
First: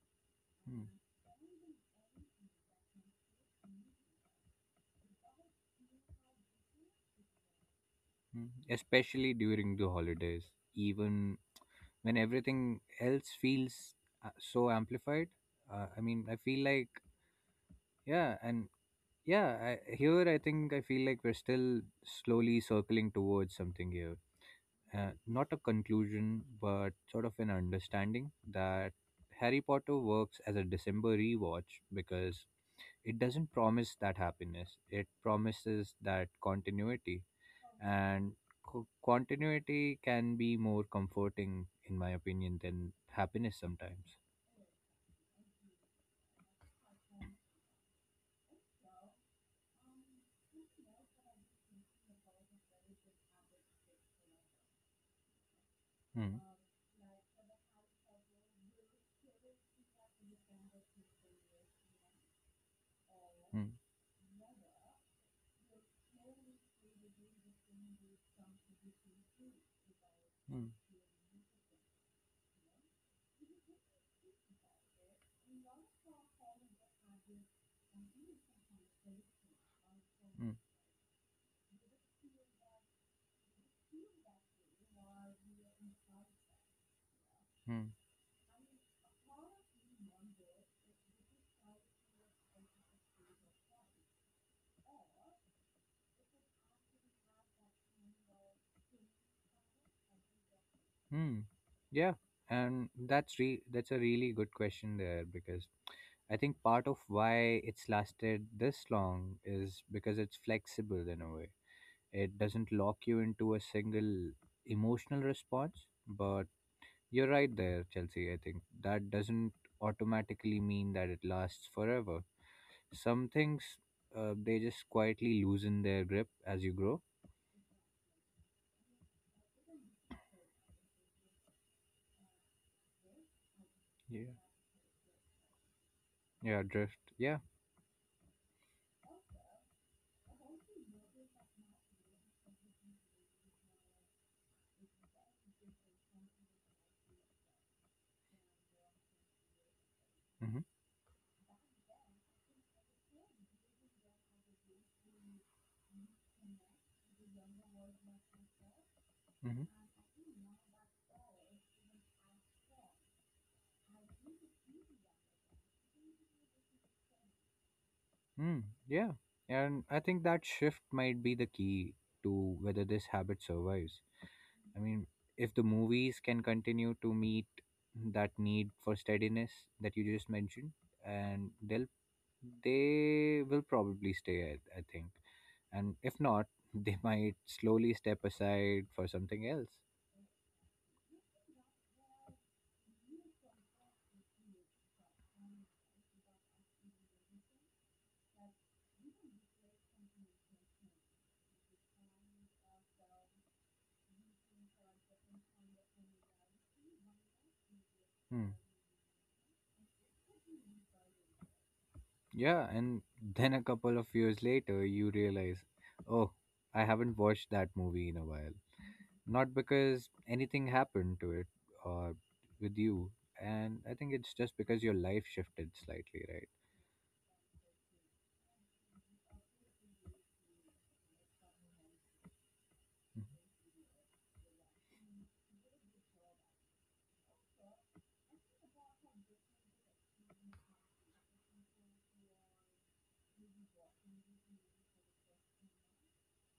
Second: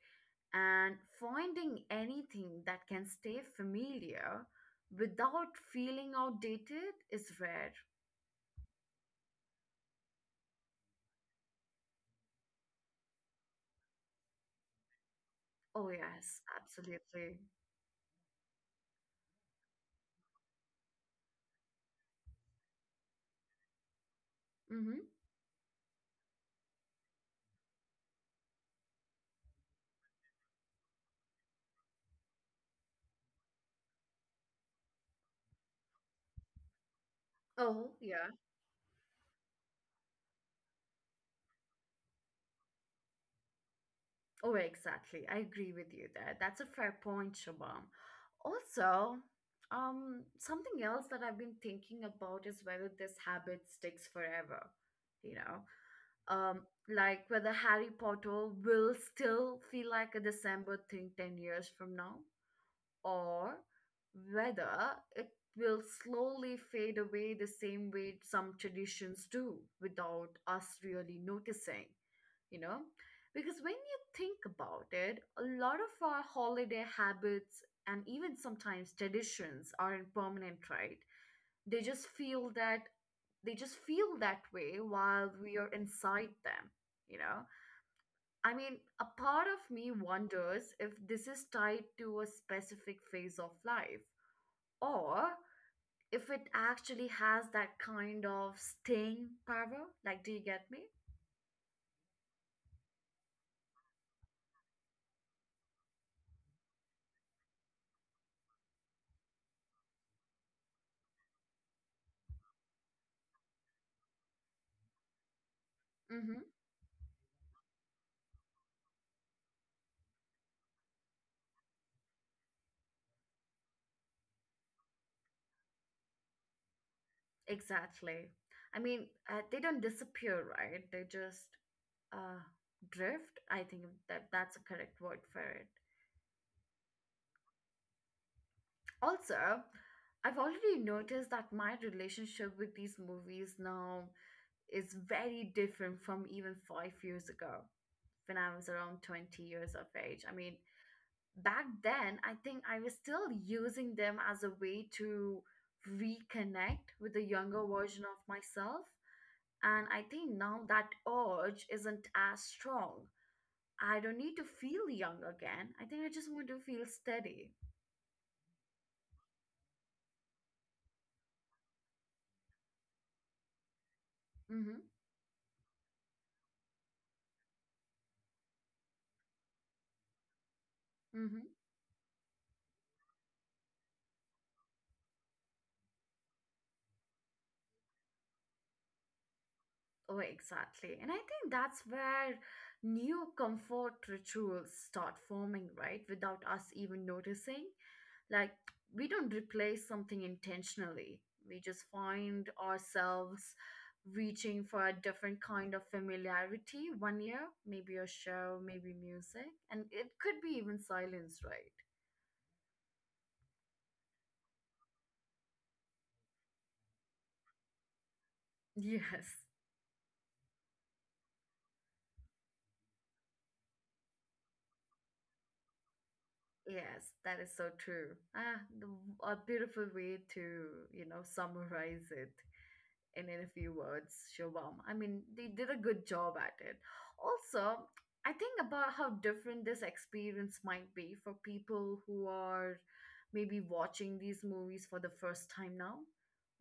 [SPEAKER 2] Mm.
[SPEAKER 1] And finding anything that can stay familiar without feeling outdated is rare.
[SPEAKER 2] Mm. Especially during the holidays, even when everything else feels so amplified.
[SPEAKER 1] Oh,
[SPEAKER 2] I mean,
[SPEAKER 1] yes,
[SPEAKER 2] I feel like,
[SPEAKER 1] absolutely.
[SPEAKER 2] yeah, and yeah, here I think I feel like we're still slowly circling towards something here,
[SPEAKER 1] Mm-hmm.
[SPEAKER 2] not a conclusion, but sort of an understanding that Harry Potter works as a December rewatch because it doesn't promise that happiness, it promises that continuity.
[SPEAKER 1] Oh, yeah.
[SPEAKER 2] And continuity can be more comforting, in my opinion, than happiness sometimes.
[SPEAKER 1] Oh, exactly. I agree with you there. That's a fair point, Shabam. Also, something else that I've been thinking about is whether this habit sticks forever. You know,
[SPEAKER 2] Hmm.
[SPEAKER 1] um, like whether Harry Potter will still feel like a December thing 10 years from now, or
[SPEAKER 2] Hmm.
[SPEAKER 1] whether it will slowly fade away the same way some traditions do without us
[SPEAKER 2] Hmm.
[SPEAKER 1] really noticing, you know? Because when you think about it, a lot of our holiday habits and even sometimes traditions aren't
[SPEAKER 2] Hmm.
[SPEAKER 1] permanent, right? They just feel that they just feel that way while we are inside them, you know?
[SPEAKER 2] Hmm.
[SPEAKER 1] I mean, a part of me wonders if this is tied to a specific phase of life, or if it actually has that kind of staying power. Like, do you get me?
[SPEAKER 2] Hmm. Yeah, and that's re that's a really good question there, because I think part of why it's lasted this long is because it's flexible in a way. It doesn't lock you into a single emotional response,
[SPEAKER 1] Mm-hmm.
[SPEAKER 2] but you're right there, Chelsea. I think that doesn't automatically mean that it lasts forever. Some things, they just quietly loosen their grip as you grow.
[SPEAKER 1] Exactly. I mean, they don't disappear, right? They just uh, drift. I think that
[SPEAKER 2] Yeah.
[SPEAKER 1] that's a correct word for it.
[SPEAKER 2] Yeah, drift. Yeah.
[SPEAKER 1] Also, I've already noticed that my relationship with these movies now is very different from even 5 years ago, when I was around 20 years of age. I mean,
[SPEAKER 2] Mm-hmm.
[SPEAKER 1] back then, I think I was still using them as a way to reconnect with the younger version of myself.
[SPEAKER 2] Mm-hmm.
[SPEAKER 1] And I think now that urge isn't as strong. I don't need to feel young again. I think I just want to feel steady.
[SPEAKER 2] Hmm. Yeah. And I think that shift might be the key to whether this habit survives. I
[SPEAKER 1] Mm-hmm.
[SPEAKER 2] mean, if the movies can continue to meet that need for steadiness that you just mentioned, and
[SPEAKER 1] Mm-hmm.
[SPEAKER 2] they'll they will probably stay, I think. And if not, they might slowly step aside for something else.
[SPEAKER 1] Oh, exactly. And I think that's where new comfort rituals start forming, right? Without us even noticing. Like, we don't replace something intentionally, we just find ourselves reaching for a different kind of familiarity one year, maybe a
[SPEAKER 2] Hmm.
[SPEAKER 1] show, maybe music. And it could be even silence, right?
[SPEAKER 2] Yeah, and then a couple of years later, you realize, oh, I haven't watched that movie in a while.
[SPEAKER 1] Yes.
[SPEAKER 2] Not because anything happened to it or with you. And I think it's just because your life shifted slightly, right?
[SPEAKER 1] Yes, that is so true. Ah, a beautiful way to, you know, summarize it, and in a few words, Shobam. I mean, they did a good job at it. Also, I think about how different this experience might be for people who are maybe watching these movies for the first time now.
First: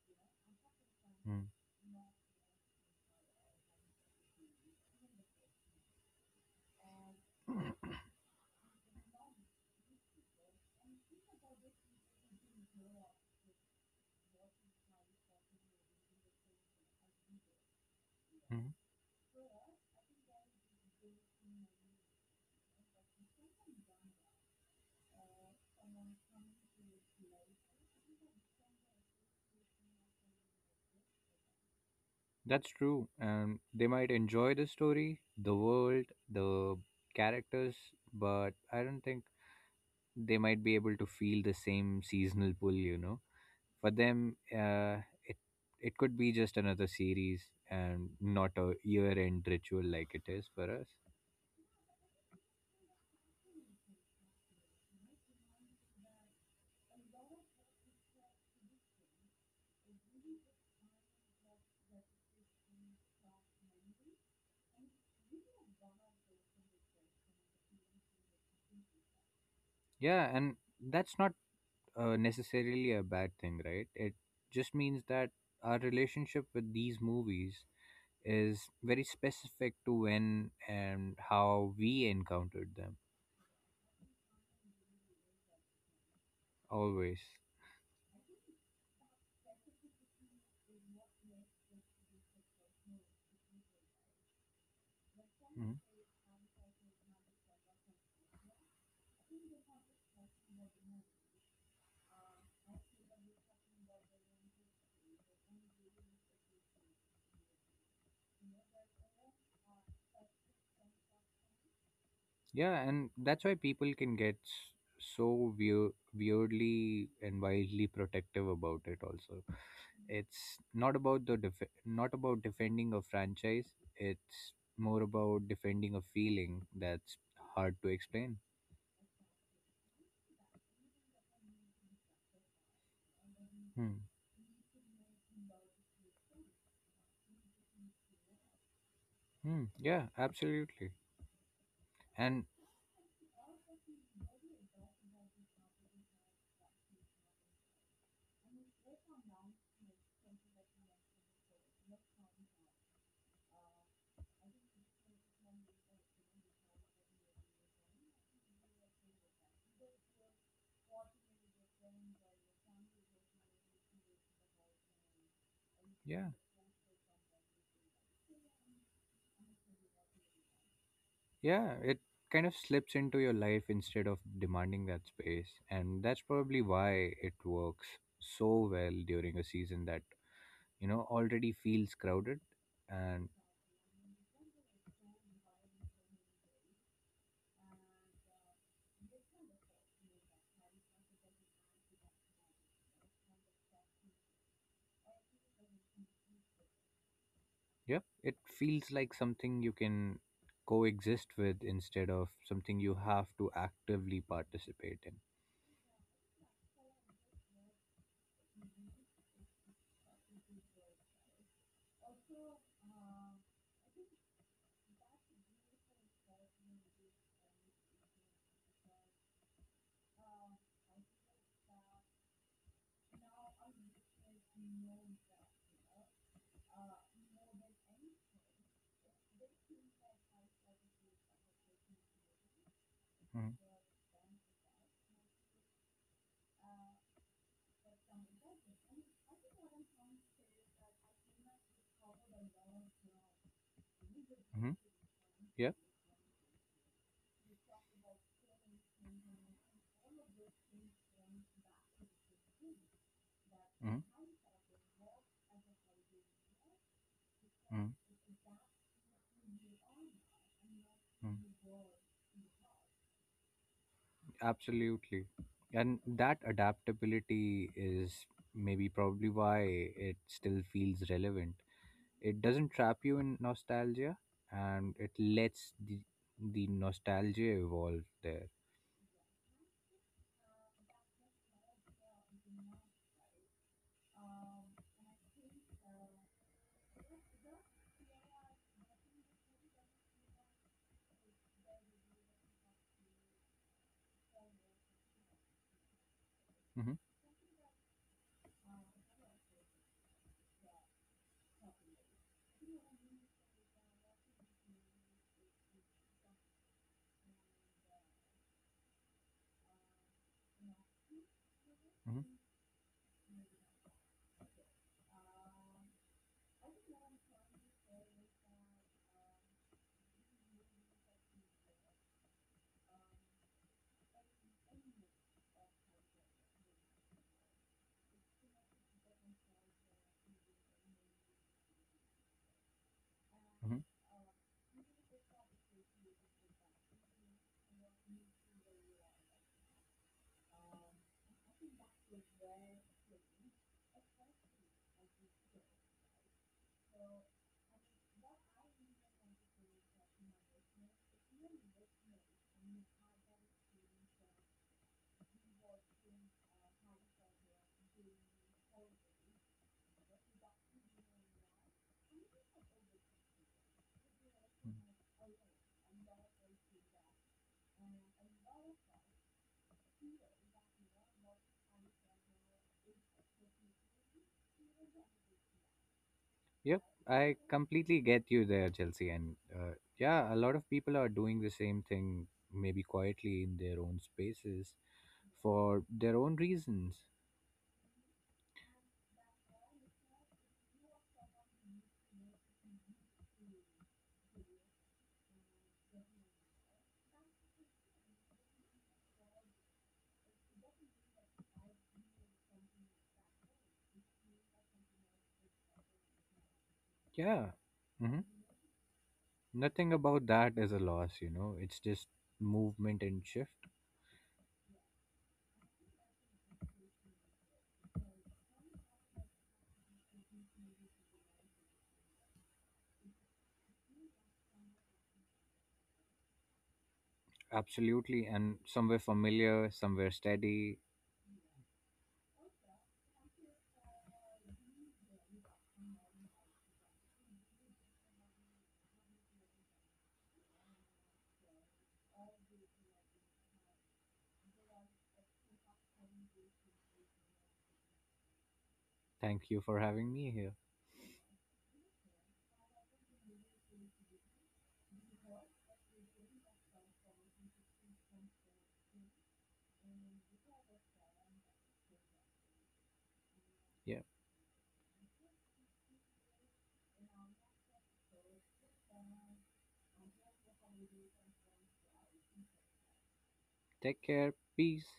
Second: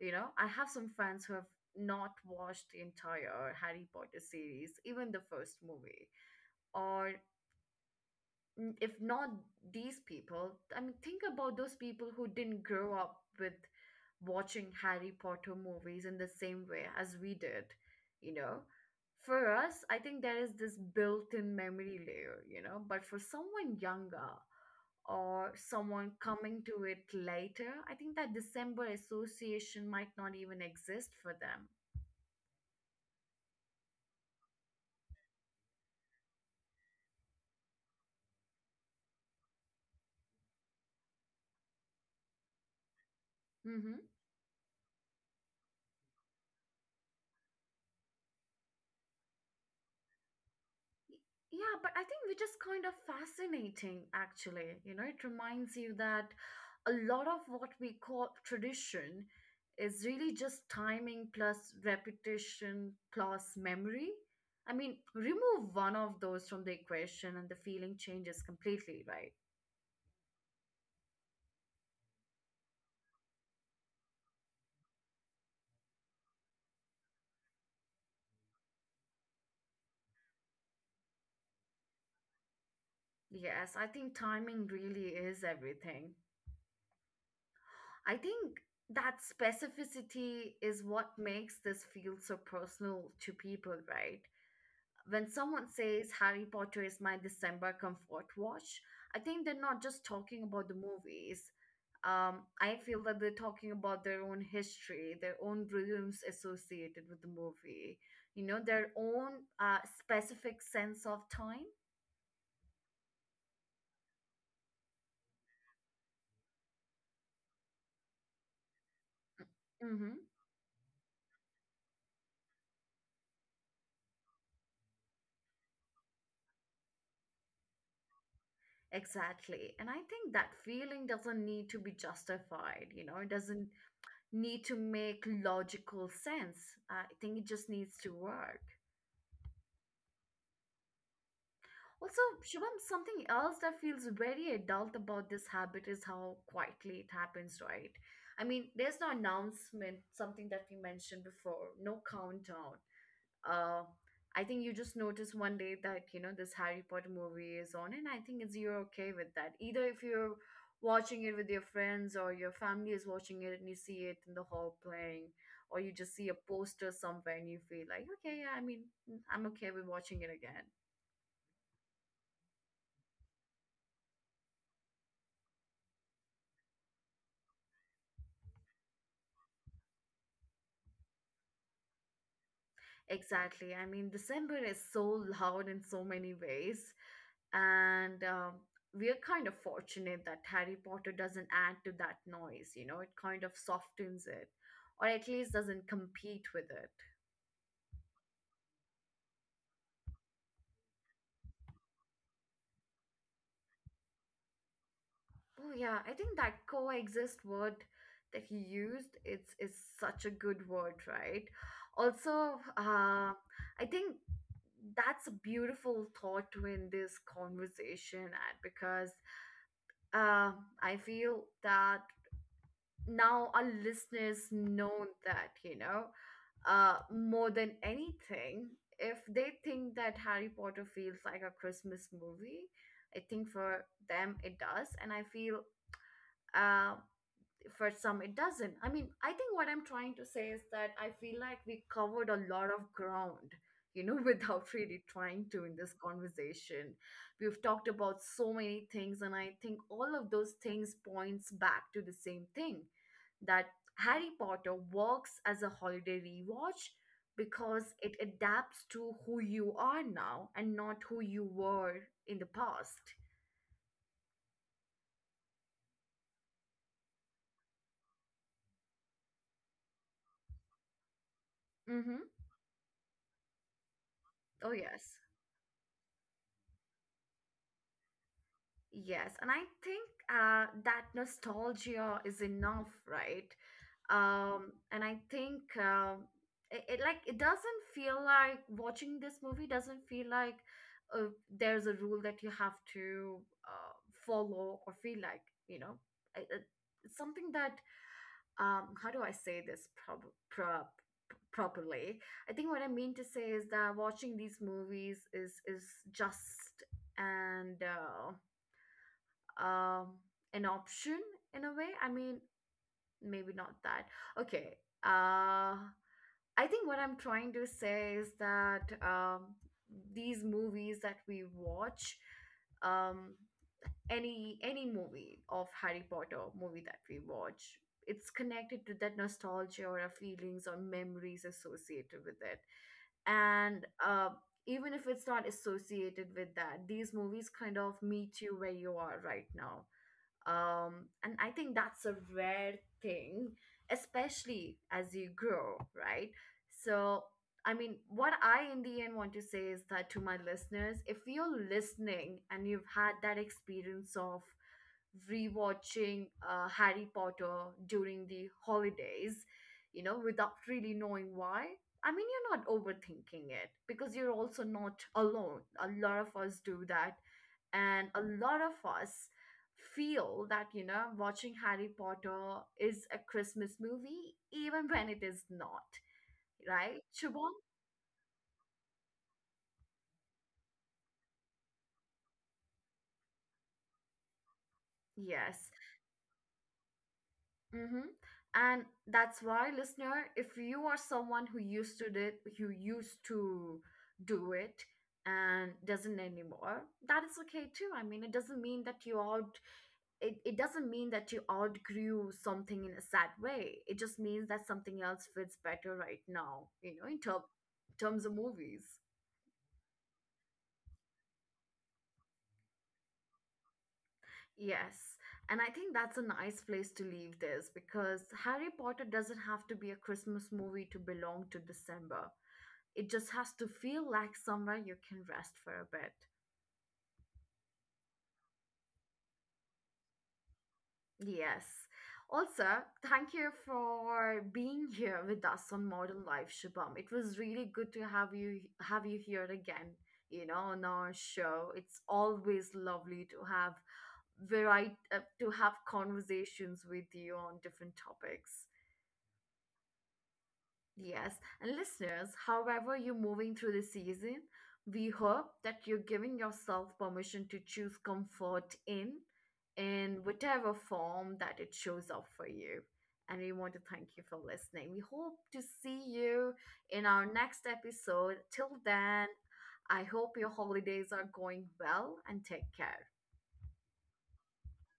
[SPEAKER 1] You know, I have some friends who have
[SPEAKER 2] Mhm.
[SPEAKER 1] not watched the entire Harry Potter series, even the first movie, or if not these people, I mean, think about those people who didn't grow up with watching Harry Potter movies in the same way as we did, you know.
[SPEAKER 2] Mhm.
[SPEAKER 1] For us, I think there is this built in memory layer, you know, but for someone younger or someone coming to it later, I think that December association might not even exist for them.
[SPEAKER 2] That's true. And they might enjoy the story, the world, the characters, but I don't think they might be able to feel the same seasonal pull, you know. For
[SPEAKER 1] Mm-hmm.
[SPEAKER 2] them, it could be just another series and not a year-end ritual like it is for us.
[SPEAKER 1] Yeah, but I think which is kind of fascinating, actually. You know, it reminds you that a lot of what we call tradition is really just timing plus repetition plus memory. I mean, remove one of those from the equation and the feeling changes completely, right?
[SPEAKER 2] Yeah, and that's not necessarily a bad thing, right? It just means that our relationship with these movies is very specific to when and how we encountered them,
[SPEAKER 1] Yes, I think timing really is everything.
[SPEAKER 2] always.
[SPEAKER 1] I think that specificity is what makes this feel so personal to people, right? When someone
[SPEAKER 2] Mhm.
[SPEAKER 1] says Harry Potter is my December comfort watch, I think they're not just talking about the movies. I feel that they're talking about their own history, their own rooms associated with the movie, you know, their own specific sense of time.
[SPEAKER 2] Yeah, and that's why people can get so weirdly and wildly protective about it also.
[SPEAKER 1] Mm-hmm.
[SPEAKER 2] It's not about the def-, not about defending a franchise. It's more about defending a feeling that's hard to explain.
[SPEAKER 1] Exactly. And I think that feeling doesn't need to be justified, you know, it doesn't
[SPEAKER 2] Hmm.
[SPEAKER 1] need to make logical sense. I think it just needs to work.
[SPEAKER 2] Hmm. Yeah, absolutely.
[SPEAKER 1] Also,
[SPEAKER 2] And
[SPEAKER 1] Shubham, something else that feels very adult about this habit is how quietly it happens, right? I mean, there's no announcement, something that we mentioned before, no countdown. Uh, I think you just notice one day that, you know, this Harry Potter movie is on, and I think it's you're okay with that. Either if you're watching it with your friends or your family is watching it and you see it in the hall playing, or you just see
[SPEAKER 2] yeah,
[SPEAKER 1] a poster somewhere and you feel like, okay, yeah, I mean, I'm okay with watching it again.
[SPEAKER 2] yeah, it kind of slips into your life instead of demanding that space. And that's probably why it works so well during a season that, you know, already feels crowded. And
[SPEAKER 1] Exactly. I mean, December is so loud in so many ways, and we are kind of fortunate that Harry Potter doesn't add to that noise. You know, it kind of softens it, or at least doesn't compete with it.
[SPEAKER 2] yep, it feels like something you can coexist with instead of something you have to actively participate in.
[SPEAKER 1] Oh, yeah, I think that coexist word that he used it's is such a good word, right? Also, I think that's a beautiful thought to end this conversation at, because uh, I feel that now our listeners know that, you know, more than anything, if they think that Harry Potter feels like a Christmas movie, I think for them it does. And I feel uh for some it doesn't. I mean, I think what I'm trying to say is that I feel like we covered a lot of ground, without
[SPEAKER 2] Mm-hmm.
[SPEAKER 1] really trying to,
[SPEAKER 2] Yeah.
[SPEAKER 1] in this conversation. We've talked about so many things, and I think all of those things points back to the same thing, that
[SPEAKER 2] Mm-hmm.
[SPEAKER 1] Harry Potter works as a holiday rewatch
[SPEAKER 2] Mm-hmm.
[SPEAKER 1] because it adapts to who you are now and not who you were in the past.
[SPEAKER 2] Absolutely. And that adaptability is maybe probably why it still feels relevant.
[SPEAKER 1] Mm-hmm.
[SPEAKER 2] It doesn't trap you in nostalgia,
[SPEAKER 1] Oh
[SPEAKER 2] and it
[SPEAKER 1] yes.
[SPEAKER 2] lets the nostalgia evolve there.
[SPEAKER 1] Yes, and I think that nostalgia is enough, right? And I think it like it doesn't feel like, watching this movie doesn't feel like uh, there's a rule that you have to uh, follow or feel like, you know I- I-
[SPEAKER 2] Hmm.
[SPEAKER 1] it's something that, how do I say this pro- properly? I think what I mean to say is that watching these movies is just and. Um an option in a way, I
[SPEAKER 2] Hmm.
[SPEAKER 1] mean, maybe not that. Okay, uh I think what I'm trying to say is that, these movies that we watch, um any movie of Harry Potter movie that we watch, it's connected to that nostalgia or our feelings or memories associated with it.
[SPEAKER 2] Hmm.
[SPEAKER 1] And Even if it's not associated with that, these movies kind of meet you where you are right now. And I think that's a rare thing, especially as you grow, right? So, I mean, what I in the end want to say is that, to my listeners, if you're listening and you've had that experience of rewatching Harry Potter during the holidays, you know, without really knowing why. I mean, you're not overthinking it, because you're also not alone. A lot of us do that. And a lot of us feel that, you know, watching Harry Potter is a Christmas movie, even when it is not,
[SPEAKER 2] Yep,
[SPEAKER 1] right?
[SPEAKER 2] I
[SPEAKER 1] Shubham?
[SPEAKER 2] completely get you there, Chelsea. And yeah, a lot of people are doing the same thing, maybe quietly in their own spaces
[SPEAKER 1] Yes.
[SPEAKER 2] for their own reasons.
[SPEAKER 1] Mm-hmm. And that's why, listener, if you are someone who used to do it and doesn't anymore, that is okay too. I mean, it doesn't mean that you out it doesn't mean that you outgrew something in a sad way. It just means that something else fits better right now, you know,
[SPEAKER 2] Yeah. Mm-hmm.
[SPEAKER 1] terms of movies.
[SPEAKER 2] Nothing about that is a loss. It's just movement and shift.
[SPEAKER 1] Yes. And I think that's a nice place to leave this, because Harry Potter doesn't have to be a Christmas movie to belong to December. It just has to feel like somewhere you can rest for a bit.
[SPEAKER 2] Absolutely. And somewhere familiar, somewhere steady.
[SPEAKER 1] Yes. Also, thank you for being here with us on Modern Life, Shubham. It was really good to have you here again, you know, on our show. It's always lovely to have variety, to have conversations with you on different topics.
[SPEAKER 2] Thank you for having me here.
[SPEAKER 1] Yes, and listeners, however you're moving through the season, we hope that you're giving yourself permission to choose comfort in whatever form that it shows up for you. And we want to
[SPEAKER 2] Yeah.
[SPEAKER 1] thank you for listening. We hope to see you in our next episode. Till then, I hope your holidays are going well, and take care.
[SPEAKER 2] Take care. Peace.